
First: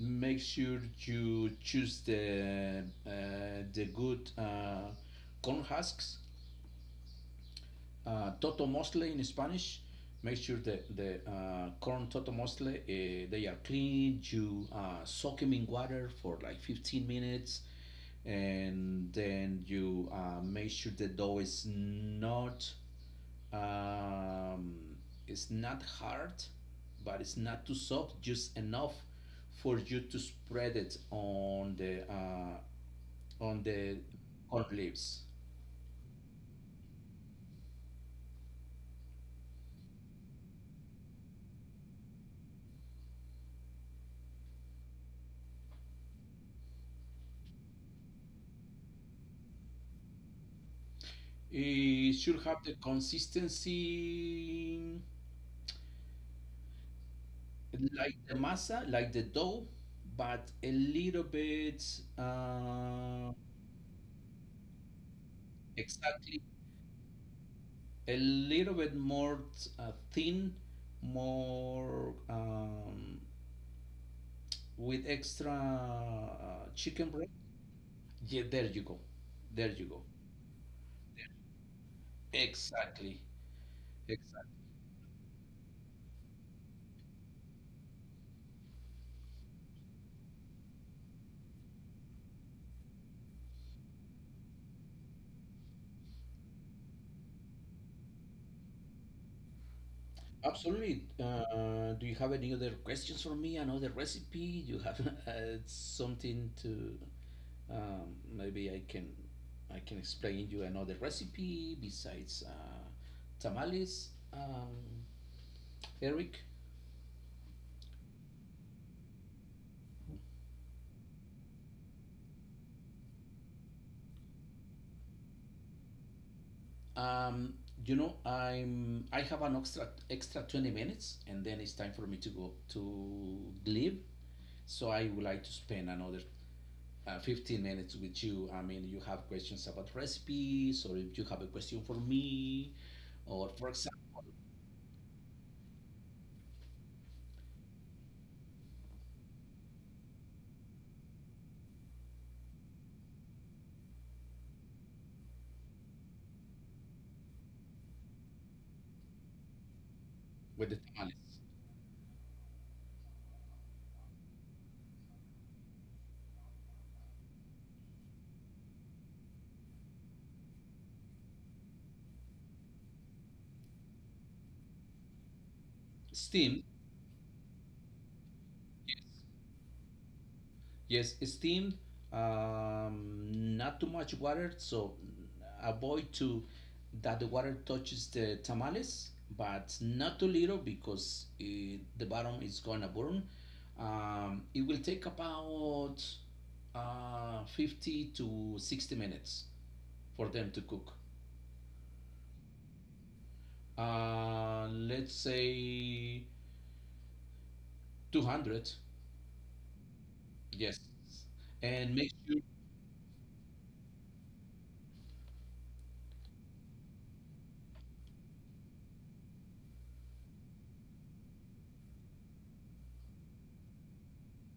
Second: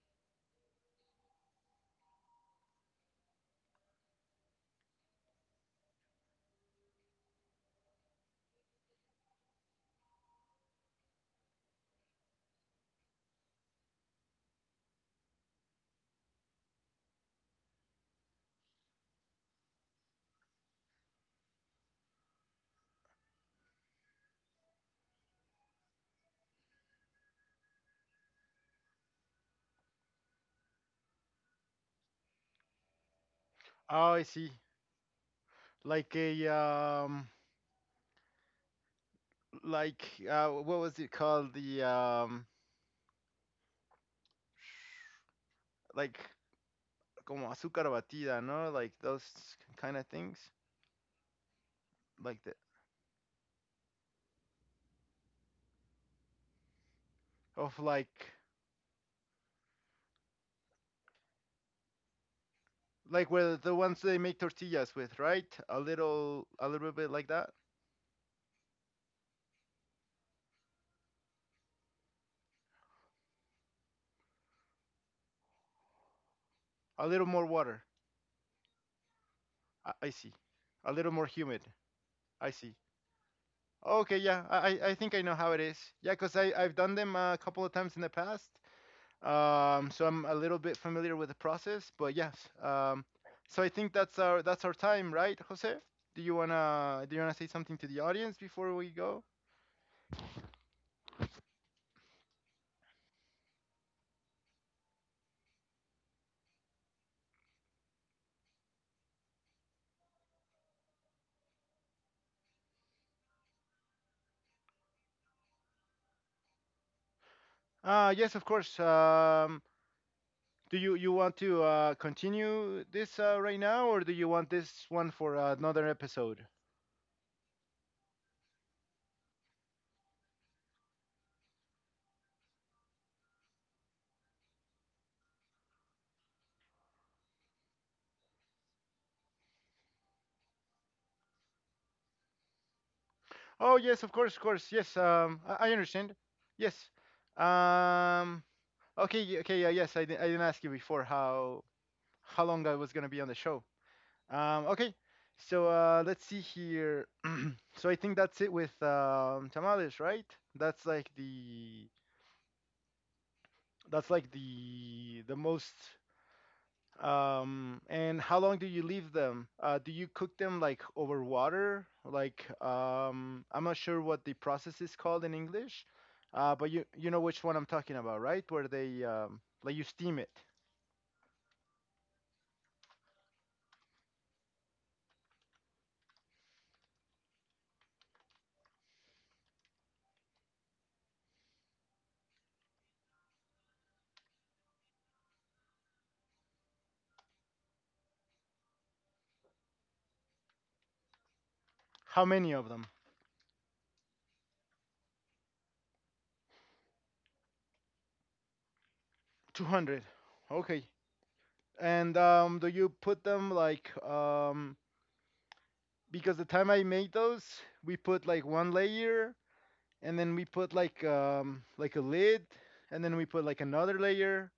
Speaker 1: make sure you choose the good corn husks, toto in Spanish. Make sure that the corn toto, they are clean. You soak them in water for like 15 minutes, and then you make sure the dough is not um, it's not hard, but it's not too soft. Just enough for you to spread it on the on the
Speaker 2: Oh, I see.
Speaker 1: corn leaves.
Speaker 2: Like a like what was it called? The like como azúcar batida, no? Like those kind of things,
Speaker 1: It
Speaker 2: like
Speaker 1: should
Speaker 2: the
Speaker 1: have the consistency
Speaker 2: of
Speaker 1: like
Speaker 2: like
Speaker 1: the masa, like the dough, but a little bit
Speaker 2: like
Speaker 1: uh,
Speaker 2: where the ones they make tortillas with, right? A
Speaker 1: exactly
Speaker 2: little a little bit like that.
Speaker 1: a little bit more thin, more with extra
Speaker 2: A
Speaker 1: chicken
Speaker 2: little
Speaker 1: broth.
Speaker 2: more water.
Speaker 1: Yeah, there you go, there you
Speaker 2: I,
Speaker 1: go.
Speaker 2: I see. A little more humid. I see.
Speaker 1: Exactly,
Speaker 2: Okay, yeah,
Speaker 1: exactly.
Speaker 2: I think I know how it is. Yeah, because I've done them a couple of times in the past. So I'm a little bit familiar with the process, but yes. Um, so I think that's our time, right, Jose? Do you wanna say something to the audience before we go?
Speaker 1: Absolutely. Do you have any other questions for me? Another recipe? Do you have something to maybe I can explain you another recipe besides tamales, Eric.
Speaker 2: Yes, of course. Do you want to continue this right now, or do you want this one for another episode?
Speaker 1: Um, you know, I'm I have an extra 20 minutes and then it's time for me to go to leave. So I would like to spend another 15 minutes with you. I mean, you have questions about recipes, or if you have a question for me, or for
Speaker 2: Oh, yes, of
Speaker 1: example,
Speaker 2: course, of course. Yes, I understand. Yes. Um, okay, okay, yeah, yes. I didn't ask you before how long I was gonna be on the show. Okay. So let's see here. So I think that's it with tamales, right?
Speaker 1: with the
Speaker 2: That's like
Speaker 1: tamales.
Speaker 2: the that's like the most... And how long do you leave them? Do you cook them like over water? Like, I'm not sure what the process is called in English,
Speaker 1: Steamed,
Speaker 2: but you know which one I'm talking about, right? Where
Speaker 1: yes,
Speaker 2: they like you steam it.
Speaker 1: yes, it's steamed. Not too much water, so avoid to that the water touches the tamales, but not too little because it, the bottom is gonna burn. It will take about 50 to 60 minutes for them to cook.
Speaker 2: How many of them?
Speaker 1: Let's say 200.
Speaker 2: 200.
Speaker 1: Yes.
Speaker 2: Okay.
Speaker 1: And make
Speaker 2: And
Speaker 1: sure
Speaker 2: do you put them because the time I made those, we put like one layer, and then we put like a lid, and then we put like another layer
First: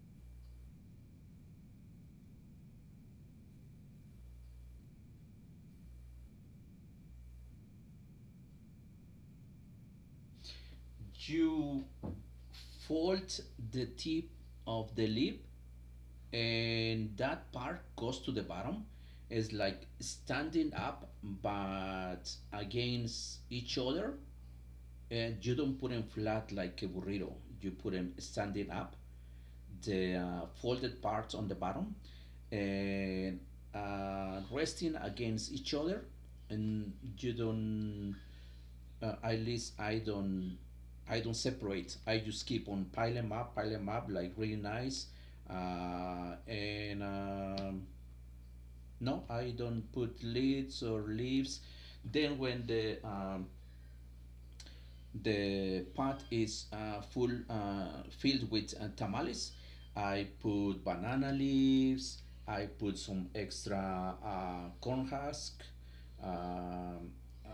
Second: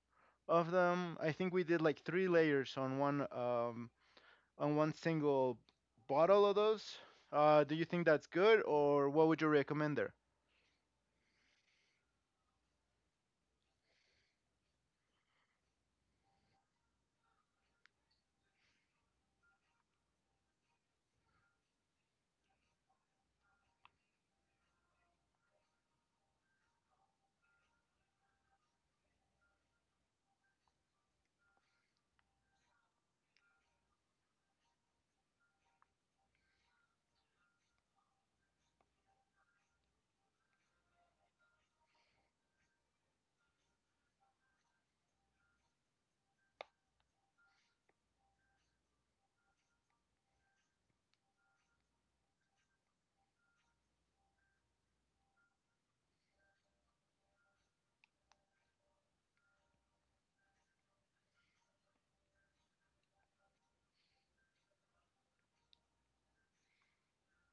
Speaker 2: of them. I think we did like three layers on one single bottle of those. Do you think that's good, or what would you recommend there?
Speaker 1: you fold the tip of the lip and that part goes to the bottom. It's like standing up but against each other. And you don't put them flat like a burrito. You put them standing up, the folded parts on the bottom, and resting against each other. And you don't, at least I don't separate. I just keep on pile them up like really nice. And No, I don't put lids or leaves. Then when the pot is full, filled with tamales. I put banana leaves. I put some extra corn husk, um, uh,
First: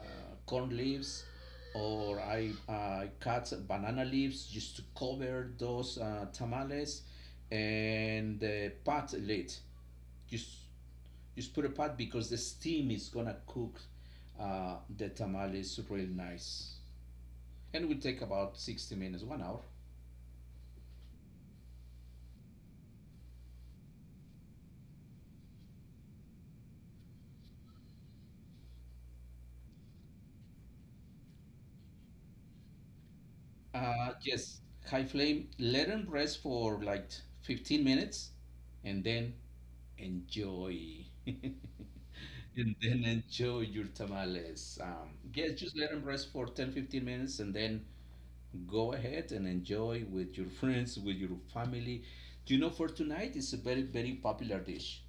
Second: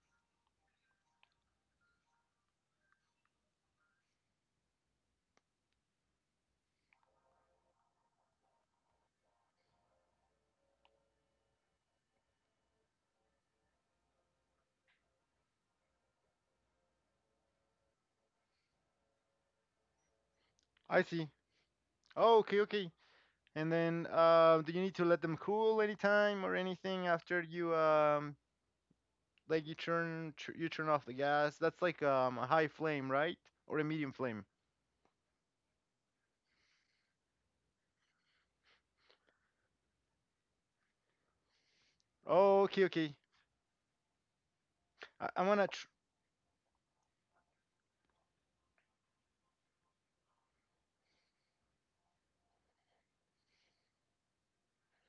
Speaker 1: corn leaves, or I cut banana leaves just to cover those tamales, and the pot lid. Just just put a pot because the steam is gonna cook the tamales real nice and will take about 60 minutes, 1 hour.
Speaker 2: I see. Oh, okay, okay. And then, do you need to let them cool anytime or anything after you like you turn off the gas? That's like a high flame, right? Or a medium flame?
Speaker 1: Yes, high flame, let them rest for like 15 minutes and then enjoy. And
Speaker 2: Oh, okay,
Speaker 1: then
Speaker 2: okay.
Speaker 1: enjoy your tamales.
Speaker 2: I'm
Speaker 1: Yes,
Speaker 2: gonna.
Speaker 1: just let them rest for 10 15 minutes and then go ahead and enjoy with your friends, with your family. You know, for tonight, it's a very, very popular dish.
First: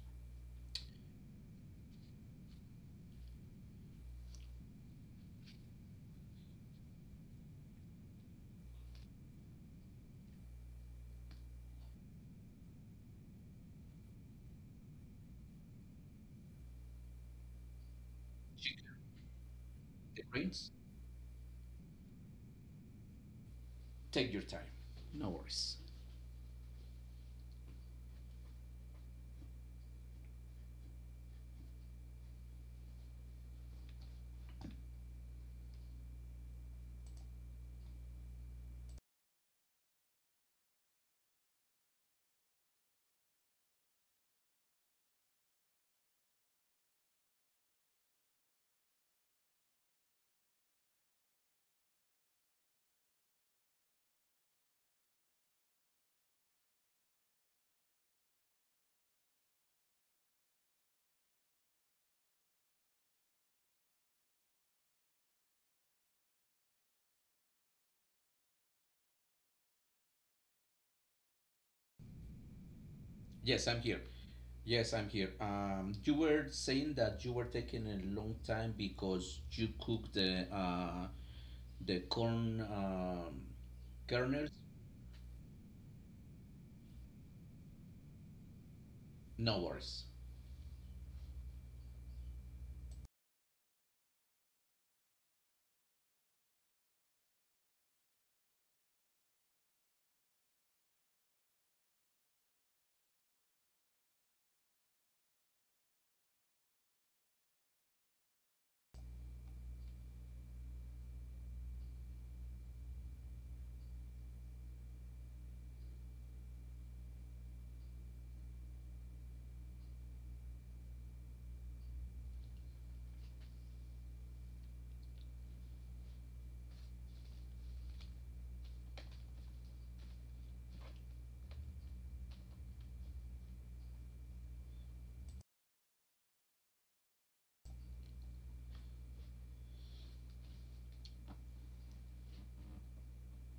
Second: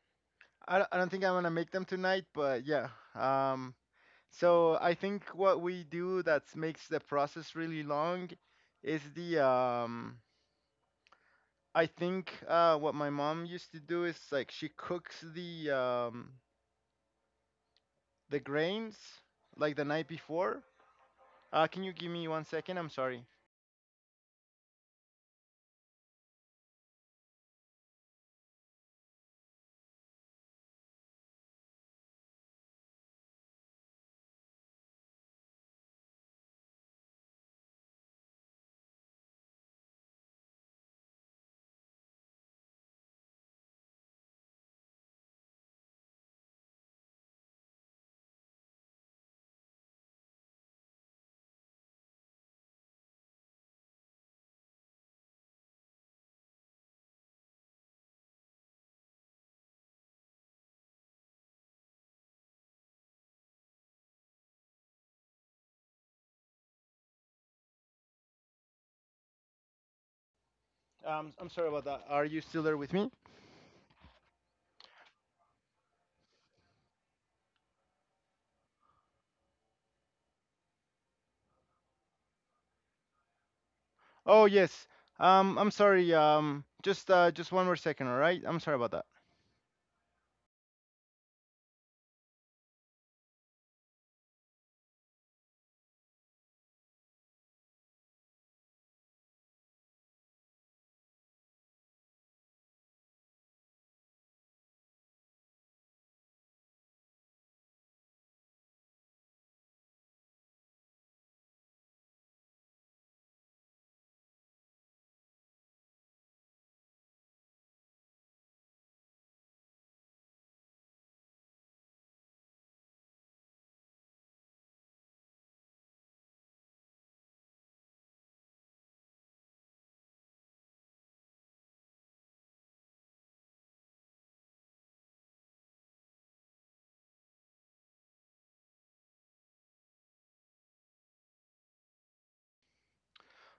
Speaker 2: I don't think I'm gonna make them tonight, but yeah. Um, So I think what we do that makes the process really long is the I think what my mom used to do is like she cooks the
Speaker 1: Chicken,
Speaker 2: grains like the night
Speaker 1: the
Speaker 2: before.
Speaker 1: brains,
Speaker 2: Can you give me 1 second? I'm sorry.
Speaker 1: take your time. No worries.
Speaker 2: I'm sorry about that. Are you still there with me?
Speaker 1: Yes, I'm here. Yes, I'm here. You were saying that you were taking a long time because you cook the corn
Speaker 2: Oh
Speaker 1: kernels.
Speaker 2: yes. I'm sorry. Just just 1 more second, all right? I'm sorry about that.
Speaker 1: No worries.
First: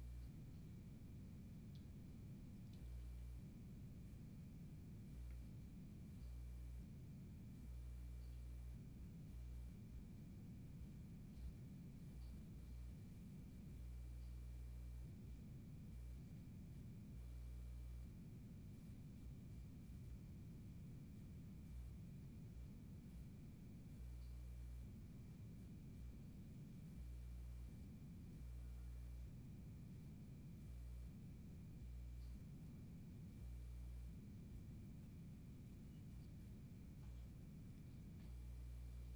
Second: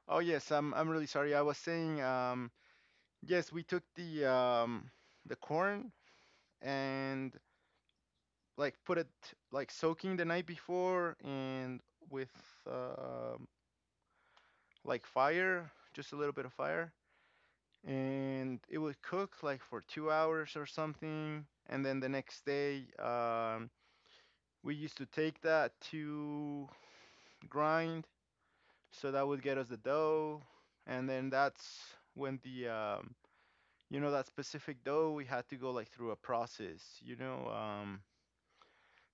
Speaker 2: Oh yes, I'm really sorry. I was saying, yes, we took the corn, and like put it like soaking the night before, and with uh, like fire, just a little bit of fire, and it would cook like for 2 hours or something. And then the next day, we used to take that to grind, so that would get us the dough. And then that's when the you know, that specific dough, we had to go like through a process. Um,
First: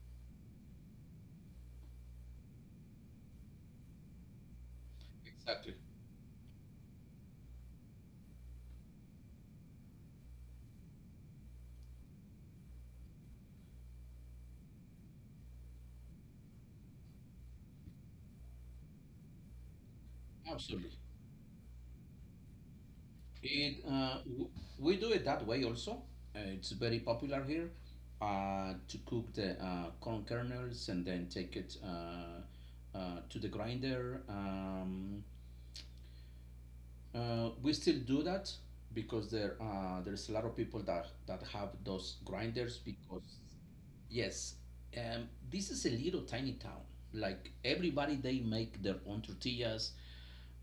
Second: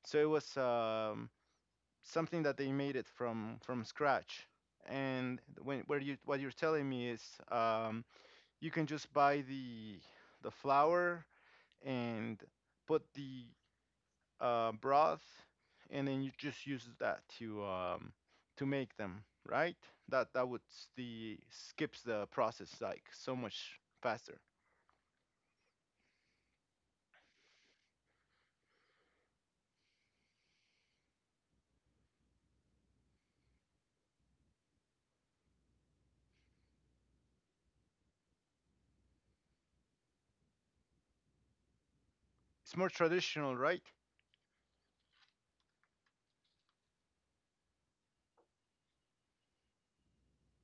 Speaker 2: so it was something that they made it from scratch. And
Speaker 1: Exactly.
Speaker 2: when where you what you're telling me is, um, you can just buy the flour, and put the broth, and then you just use that to make them, right? That would
Speaker 1: Absolutely.
Speaker 2: the skips the process like so much
Speaker 1: It uh,
Speaker 2: faster.
Speaker 1: w- we do it that way also. It's very popular here to cook the corn kernels and then take it to the grinder. We still do that because there's a lot of people that have those
Speaker 2: It's
Speaker 1: grinders
Speaker 2: more
Speaker 1: because
Speaker 2: traditional, right?
Speaker 1: yes, this is a little tiny town. Like everybody, they make their own tortillas,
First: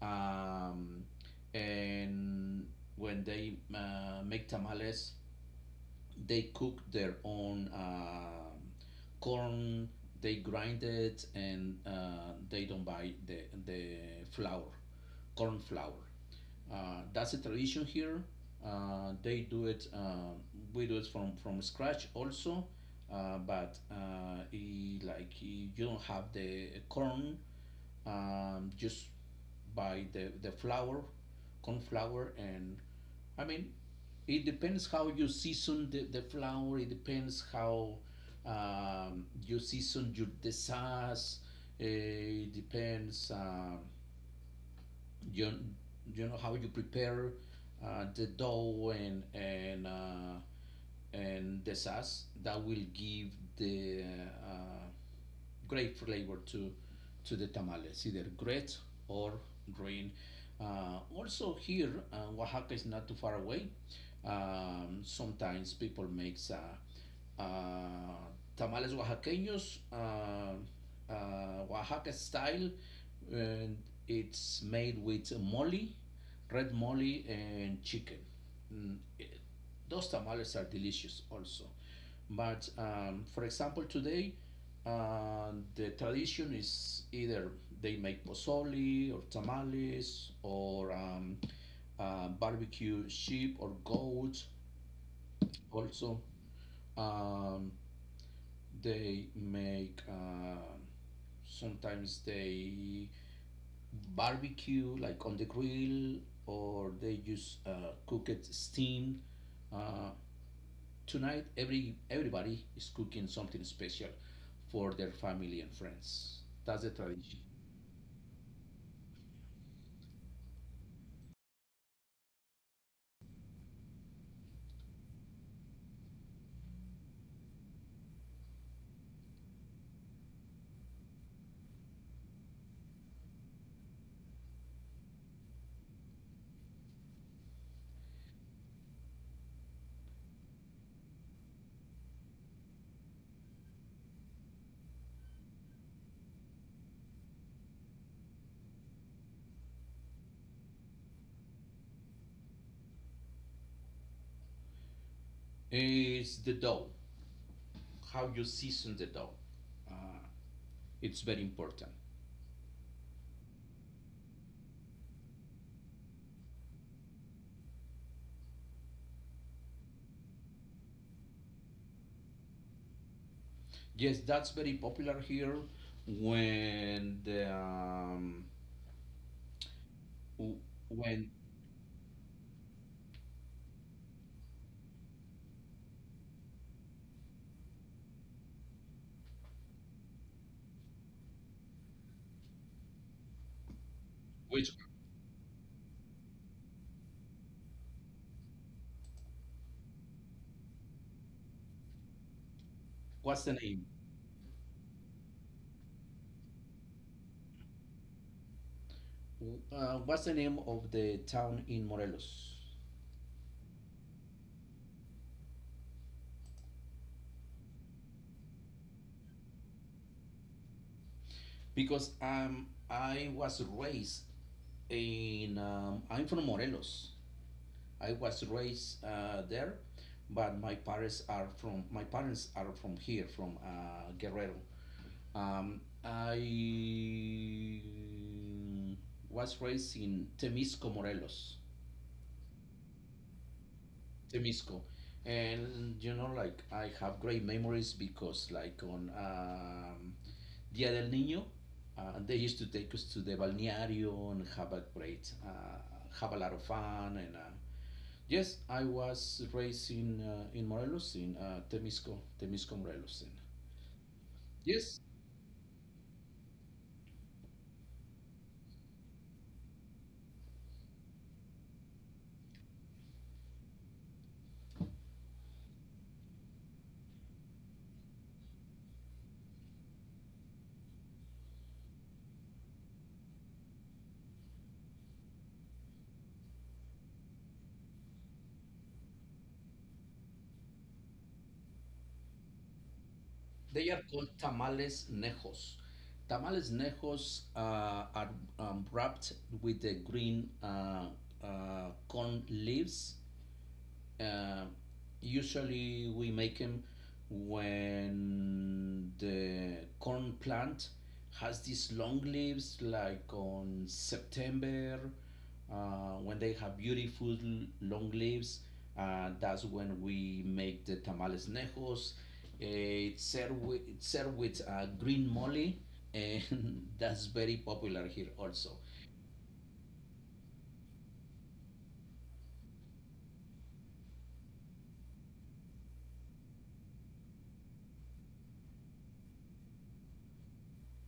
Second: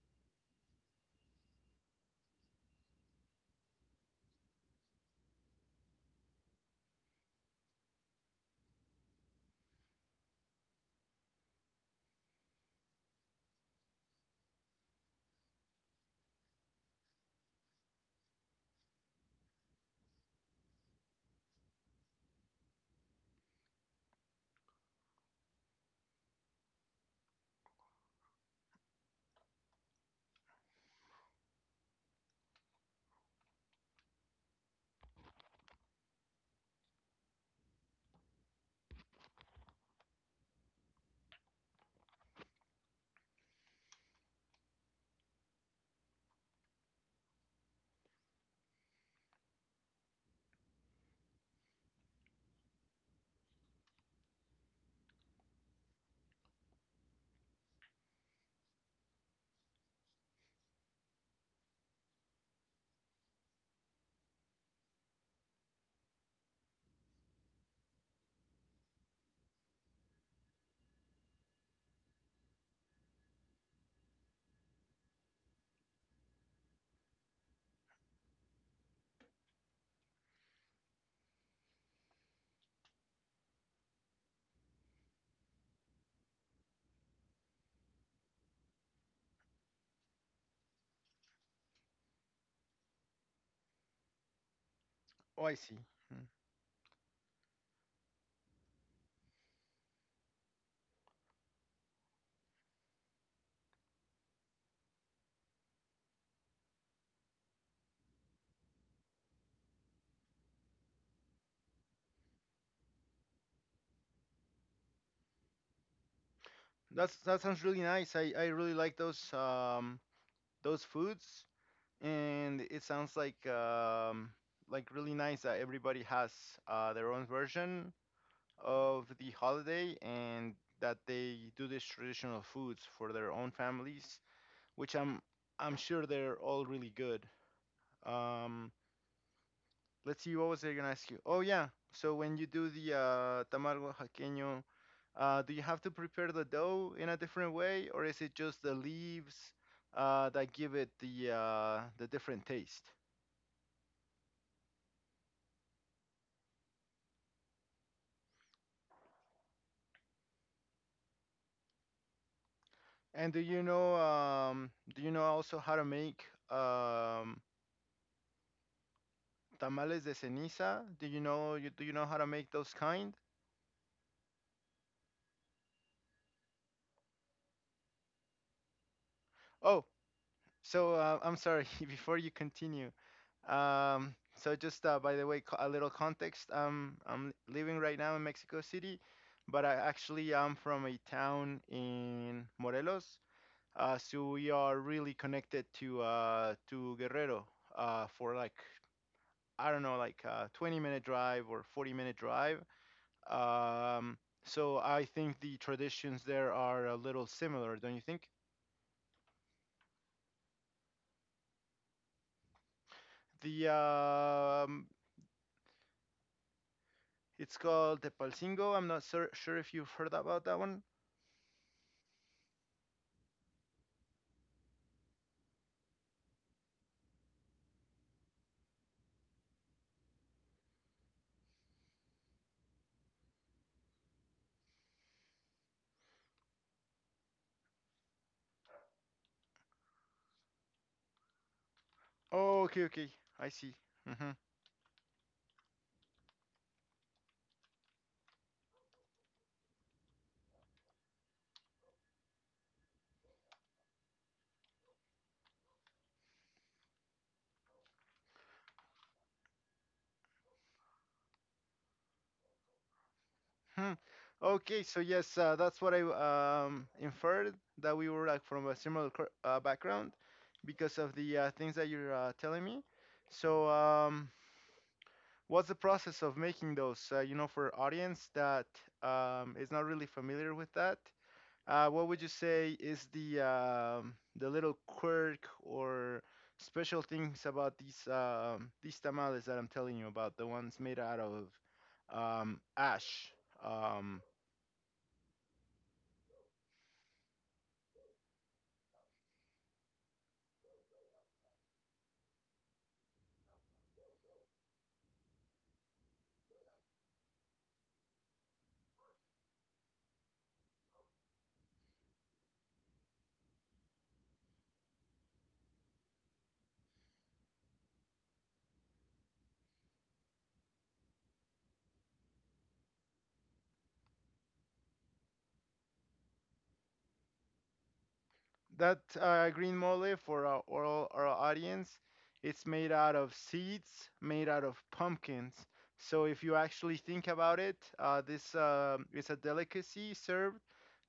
Speaker 1: um, and when they make tamales, they cook their own corn. They grind it and they don't buy the flour, corn flour. That's a tradition here. They do it. We do it from scratch also, like you don't have the corn. Just buy the flour, corn flour, and I mean, it depends how you season the flour. It depends how you season your the sauce. It depends, you you know how you prepare the dough and and the sauce that will give the uh, great flavor to the tamales, either great or green. Also here, Oaxaca is not too far away. Sometimes people makes tamales oaxaqueños, Oaxaca style, and it's made with mole, red mole and chicken. Mm, it- those tamales are delicious also. But for example, today the tradition is either they make pozole or tamales or barbecue sheep or goat.
Speaker 2: Oh, I see.
Speaker 1: Also,
Speaker 2: Mm.
Speaker 1: um, they make sometimes they barbecue like on the grill or they just cook it steamed. Uh, Tonight, everybody is cooking something special for their family and friends. That's the
Speaker 2: That's
Speaker 1: tradition.
Speaker 2: that sounds really nice. I really like those foods. And it sounds like really nice that everybody has their own version of the holiday and that they do these traditional foods for their own families, which I'm sure they're all really good. Um, let's see, what was I gonna ask you? Oh yeah, so when you do the tamargo jaqueño, do you have to prepare the dough in a different way, or is it just the leaves that give it the different taste?
Speaker 1: It's the dough, how you season the dough. Uh, it's very important.
Speaker 2: And do you know also how to make um tamales de ceniza? Do you know how to make those kind?
Speaker 1: Yes, that's very popular here. When the
Speaker 2: Oh, so
Speaker 1: when
Speaker 2: I'm sorry before you continue. So just by the way, a little context, I'm living right now in Mexico City, but I actually am from a town in Morelos. So we
Speaker 1: Which
Speaker 2: are really connected to Guerrero, for like, I don't know, like a 20-minute drive or 40-minute drive.
Speaker 1: what's the name?
Speaker 2: Um, so I think the traditions there are a little similar, don't you think?
Speaker 1: What's the name of the town in Morelos?
Speaker 2: The It's called Tepalcingo. I'm not sure if you've heard about that one.
Speaker 1: Because I was raised in I'm from Morelos. I was raised there, but my parents are from here, from Guerrero. I was raised in Temisco, Morelos,
Speaker 2: Oh, okay, okay, I see. Hmm.
Speaker 1: Temisco, and you know, like I have great memories because, like on Dia del Niño, they used to take us to the balneario and have a have a lot of fun, and yes, I was raised in Morelos, in Temisco, Morelos. And
Speaker 2: Hmm. Okay, so
Speaker 1: yes,
Speaker 2: yes, that's what I inferred that we were like from a similar background, because of the things that you're telling me. So what's the process of making those? You know, for audience that is not really familiar with that, what would you say is the little quirk or special things about these tamales that I'm telling you about, the ones made out of ash?
Speaker 1: they are
Speaker 2: Um,
Speaker 1: called tamales nejos. Tamales nejos are wrapped with the green corn leaves. Um Usually we make them when the corn plant has these long leaves, like on September, when they have beautiful long leaves. That's when we make the tamales nejos. It's served with green mole, and that's very popular here also.
Speaker 2: That green mole, for our audience, it's made out of seeds, made out of pumpkins. So if you actually think about it, this is a delicacy served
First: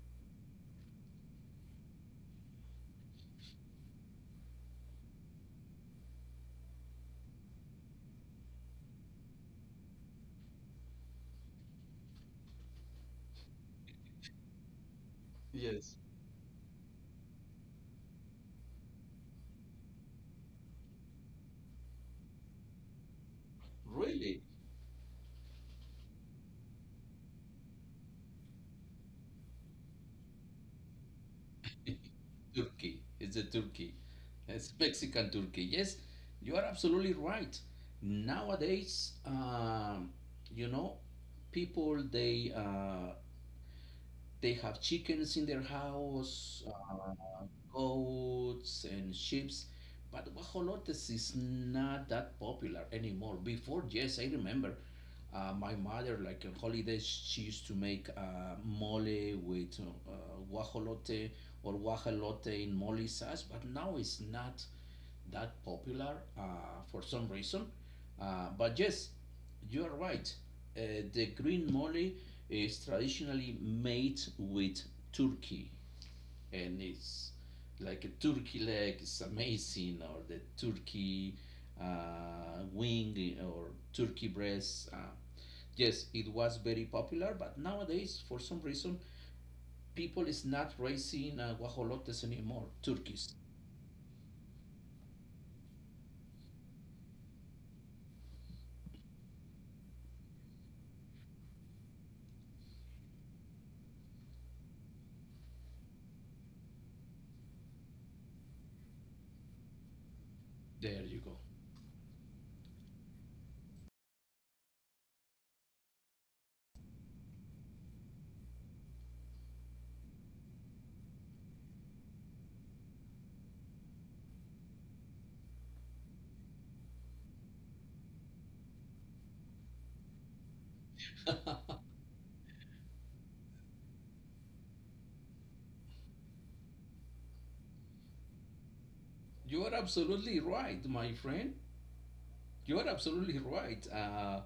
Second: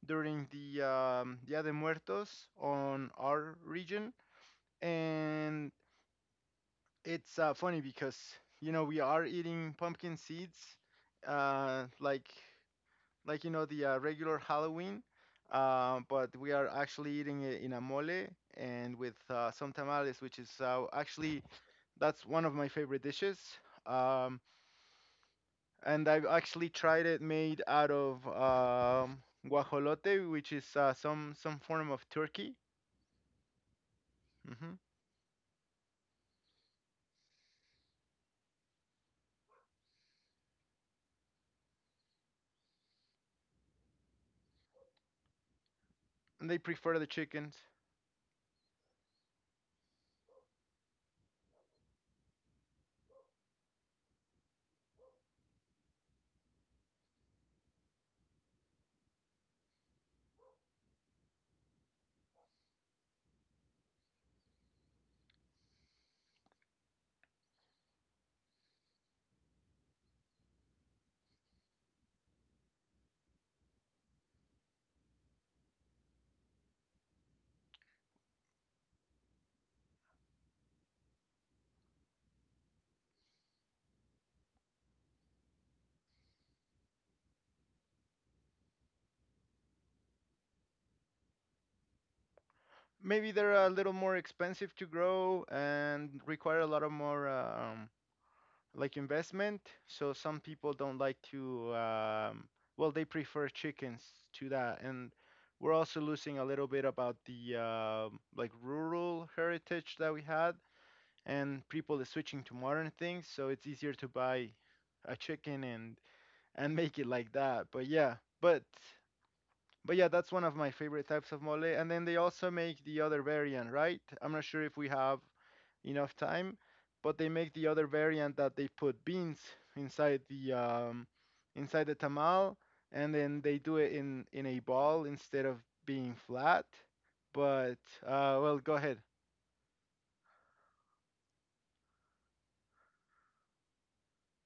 Speaker 2: during the Dia de Muertos on our region, and it's funny because we are eating pumpkin seeds, uh, like like the regular Halloween,
Speaker 1: Yes,
Speaker 2: but we are actually eating it in a mole and with some tamales, which is actually that's one of my favorite dishes. Um,
Speaker 1: really.
Speaker 2: and I've actually tried it made out of guajolote, which is some form of turkey.
Speaker 1: Turkey. It's the Turkey. It's
Speaker 2: Hmm.
Speaker 1: Mexican Turkey. Yes, you are absolutely right. Nowadays, you know, people, they have chickens in their
Speaker 2: And they
Speaker 1: house.
Speaker 2: prefer the chickens.
Speaker 1: Goats and sheep. But guajolotes is not that popular anymore. Before, yes, I remember my mother, like on holidays, she used to make mole with guajolote or guajolote in mole sauce, but now it's not that popular for some reason. But yes, you are right. The green mole is traditionally made with turkey, and it's like a turkey leg is amazing, or the turkey wing or turkey breast. Yes, it was very popular, but nowadays for some reason people is not raising guajolotes anymore,
Speaker 2: Maybe
Speaker 1: turkeys.
Speaker 2: they're a little more expensive to grow and require a lot of more like investment. So some people don't like to, well, they prefer chickens to that. And we're also losing a little bit about the like rural heritage that we had,
Speaker 1: There you go.
Speaker 2: and people are switching to modern things. So it's easier to buy a chicken and make it like that. But yeah, but yeah, that's one of my favorite types of mole. And then they also make the other variant, right? I'm not sure if we have enough time, but they make the other variant that they put beans inside the um, inside the tamal, and then they do it in a ball instead of being flat. But well, go ahead.
Speaker 1: You are absolutely right, my friend. You are absolutely right. Uh,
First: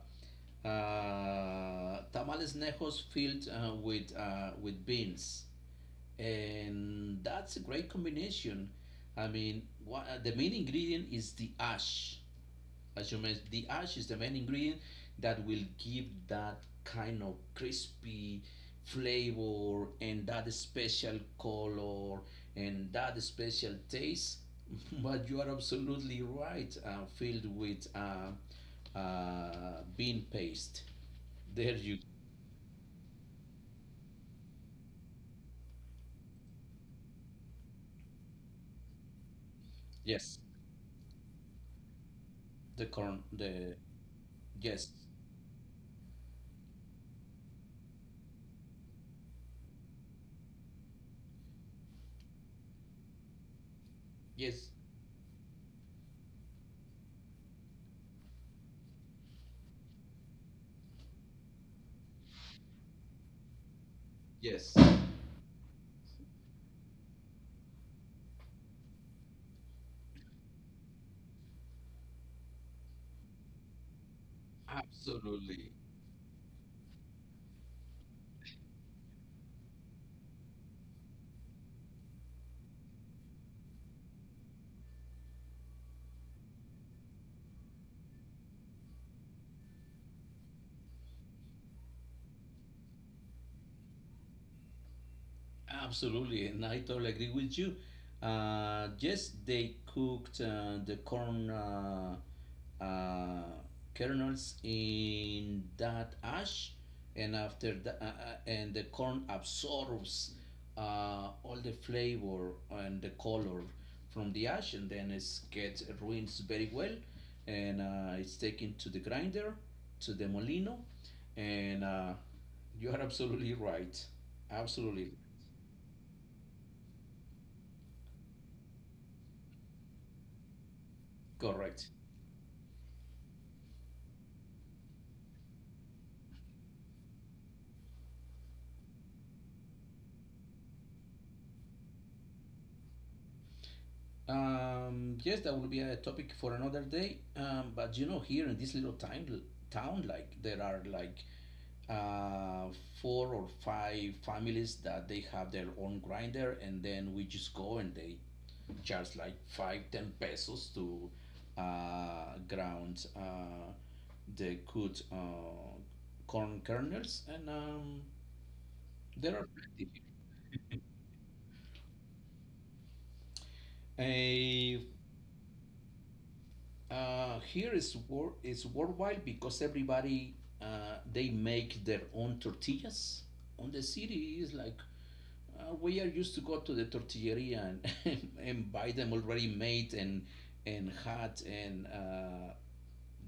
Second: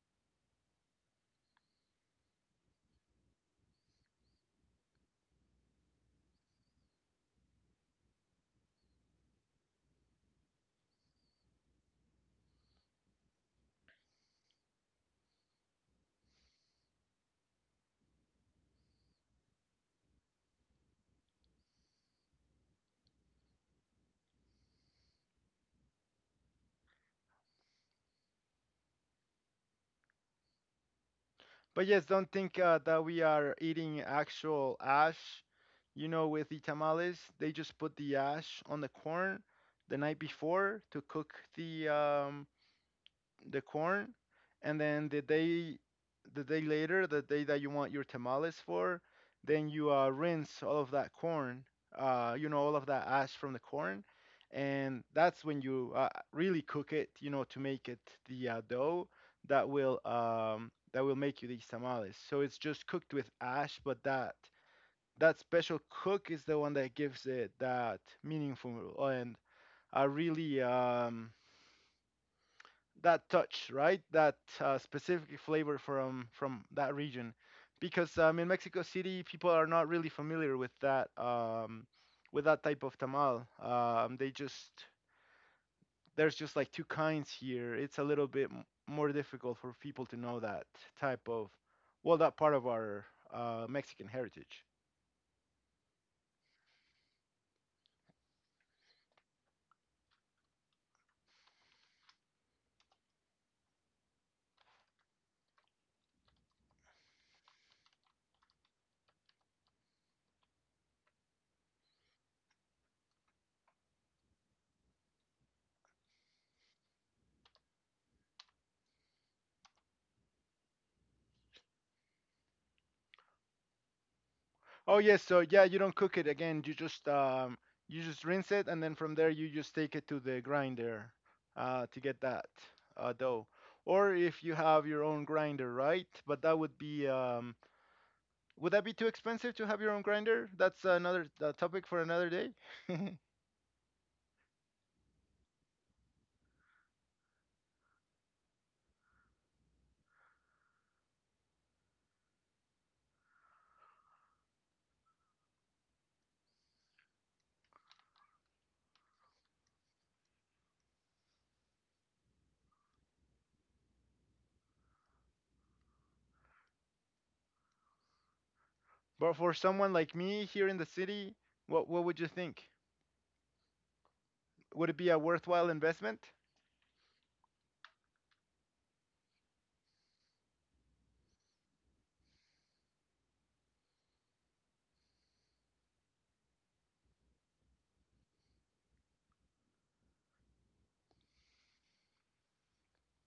Speaker 1: uh, Tamales nejos filled with beans, and that's a great combination. I mean, what, the main ingredient is the ash. As you mentioned, the ash is the main ingredient that will give that kind of crispy flavor and that special color and that special taste. But you are absolutely right, filled with bean paste. There
Speaker 2: But
Speaker 1: you,
Speaker 2: yes, don't think that we are eating actual ash. With the tamales, they just put the ash on the corn the night
Speaker 1: yes,
Speaker 2: before to cook
Speaker 1: the corn,
Speaker 2: the
Speaker 1: the,
Speaker 2: corn, and
Speaker 1: yes,
Speaker 2: then the day later, the day that you want your tamales for, then you rinse all of that corn, all of that ash from the corn,
Speaker 1: yes,
Speaker 2: and that's when you really cook it, to make it the dough that will make you these tamales. So it's just cooked with ash, but that
Speaker 1: yes.
Speaker 2: that special cook is the one that gives it that meaningful and a really that touch, right? That specific
Speaker 1: Absolutely.
Speaker 2: flavor from that region, because in Mexico City, people are not really familiar with that type of tamal. They just There's just like two kinds here. It's a little bit more difficult for people to know that type of, well, that part of our Mexican heritage.
Speaker 1: Absolutely, and I totally agree with you. Yes, they cooked the corn uh, kernels in that ash, and after that, and the corn absorbs all the flavor and the color from the ash, and then it gets rinsed very well, and it's taken to the grinder, to the molino, and you are absolutely right.
Speaker 2: Oh
Speaker 1: Absolutely.
Speaker 2: yes, so yeah, you don't cook it again. You just rinse it, and then from there you just take it to the grinder
Speaker 1: Correct.
Speaker 2: to get that dough. Or if you have your own grinder, right? But that would be would that be too expensive to have your own grinder? That's another topic for another day.
Speaker 1: Yes, that will be a topic for another day. But you know, here in this little time, town, like there are like uh, four or five families that they have their own grinder, and then we just go and they charge like 5, 10 pesos to ground the good corn kernels, and
Speaker 2: But
Speaker 1: there are
Speaker 2: for someone like me here in the city, what would you think?
Speaker 1: plenty.
Speaker 2: Would it be a worthwhile investment?
Speaker 1: Here is wor- is worldwide because everybody they make their own tortillas. On the city is like we are used to go to the tortilleria and, and buy them already made and hot, and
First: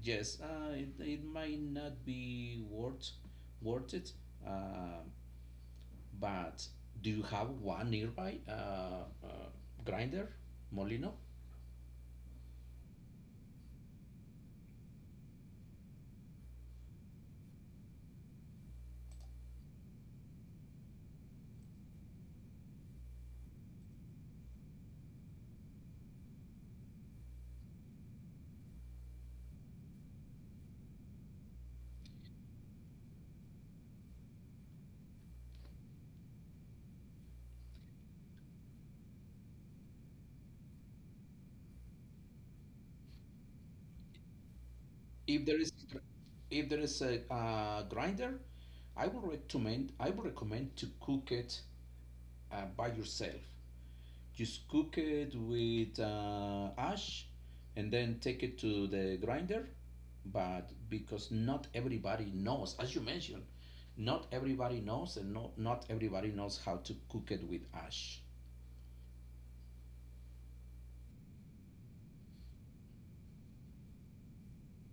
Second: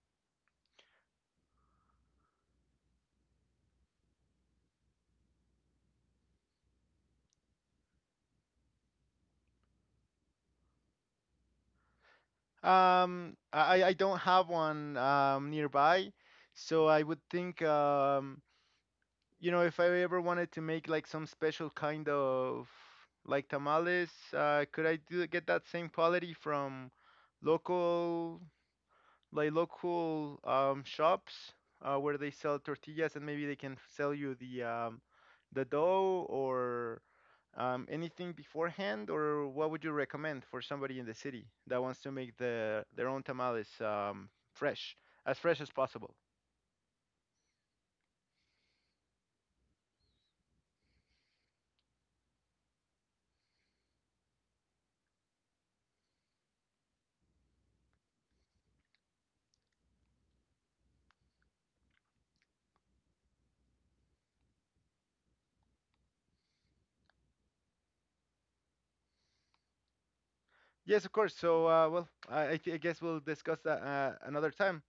Speaker 1: yes, it, it might not be worth worth it. Uh, but do you have one nearby uh, grinder, Molino?
Speaker 2: I don't have one nearby, so I would think. You know, if I ever wanted to make like some special kind of like tamales, could I do get that same quality from local like local shops where they sell tortillas, and maybe they can sell you the dough or anything beforehand, or what would you recommend for somebody in the city that wants to make their own tamales, fresh,
Speaker 1: If there
Speaker 2: fresh as
Speaker 1: is
Speaker 2: possible?
Speaker 1: if there is a grinder, I would recommend to cook it by yourself. Just cook it with ash, and then take it to the grinder. But because not everybody knows, as you mentioned, not everybody knows, and not everybody knows how to cook it with ash.
Speaker 2: Yes, of course. So, well, I guess we'll discuss that another time.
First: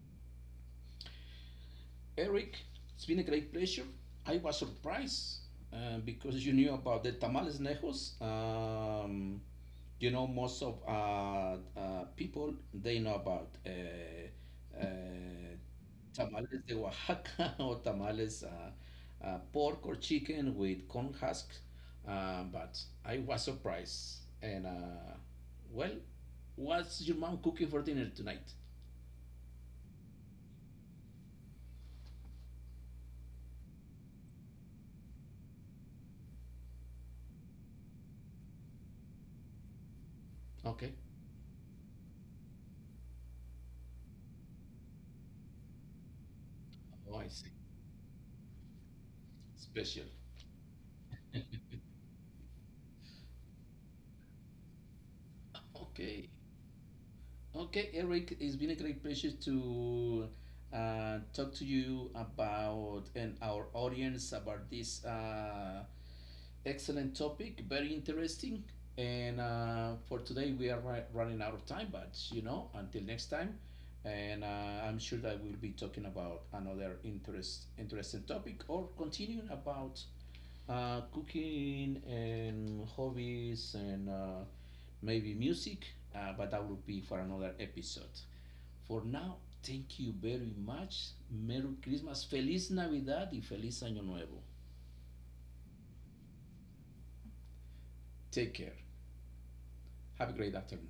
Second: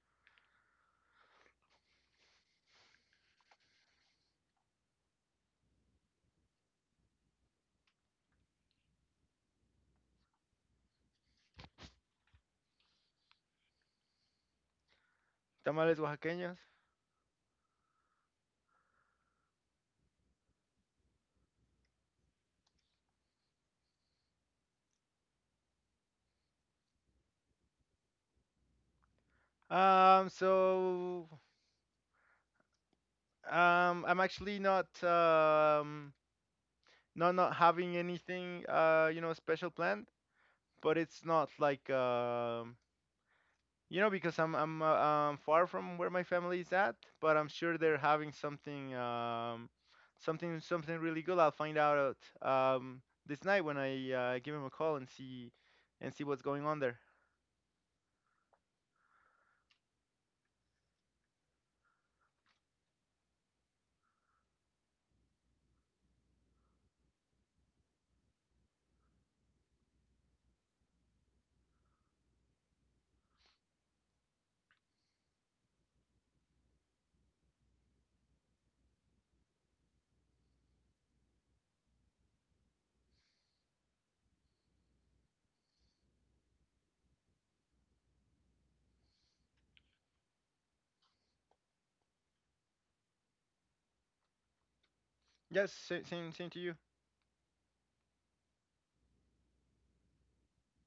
Speaker 1: Eric, it's been a great pleasure. I was surprised because you knew about the tamales nejos. You know, most of people they know about
Speaker 2: Tamales oaxaqueños.
Speaker 1: tamales de Oaxaca, or tamales pork or chicken with corn husk. But I was surprised. And well, what's your mom cooking for dinner tonight?
Speaker 2: So, I'm actually not having anything special planned,
Speaker 1: Okay.
Speaker 2: but it's not like because I'm far from where my family is at,
Speaker 1: Oh, I
Speaker 2: but I'm
Speaker 1: see.
Speaker 2: sure they're having something,
Speaker 1: Special.
Speaker 2: something really good. I'll find out this night when I give him a call and see
Speaker 1: Okay.
Speaker 2: what's going on there.
Speaker 1: Okay, Eric, it's been a great pleasure to talk to you about and our audience about this excellent topic. Very interesting. And for today, we are running out of time, but you know, until next time. And I'm sure that we'll be talking about interesting topic or continuing about cooking and hobbies and maybe music, but that will be for another episode. For now, thank you very much. Merry Christmas, Feliz Navidad y Feliz Año Nuevo.
Speaker 2: Yes, same, same, same to you.
Speaker 1: Take care. Have a great afternoon.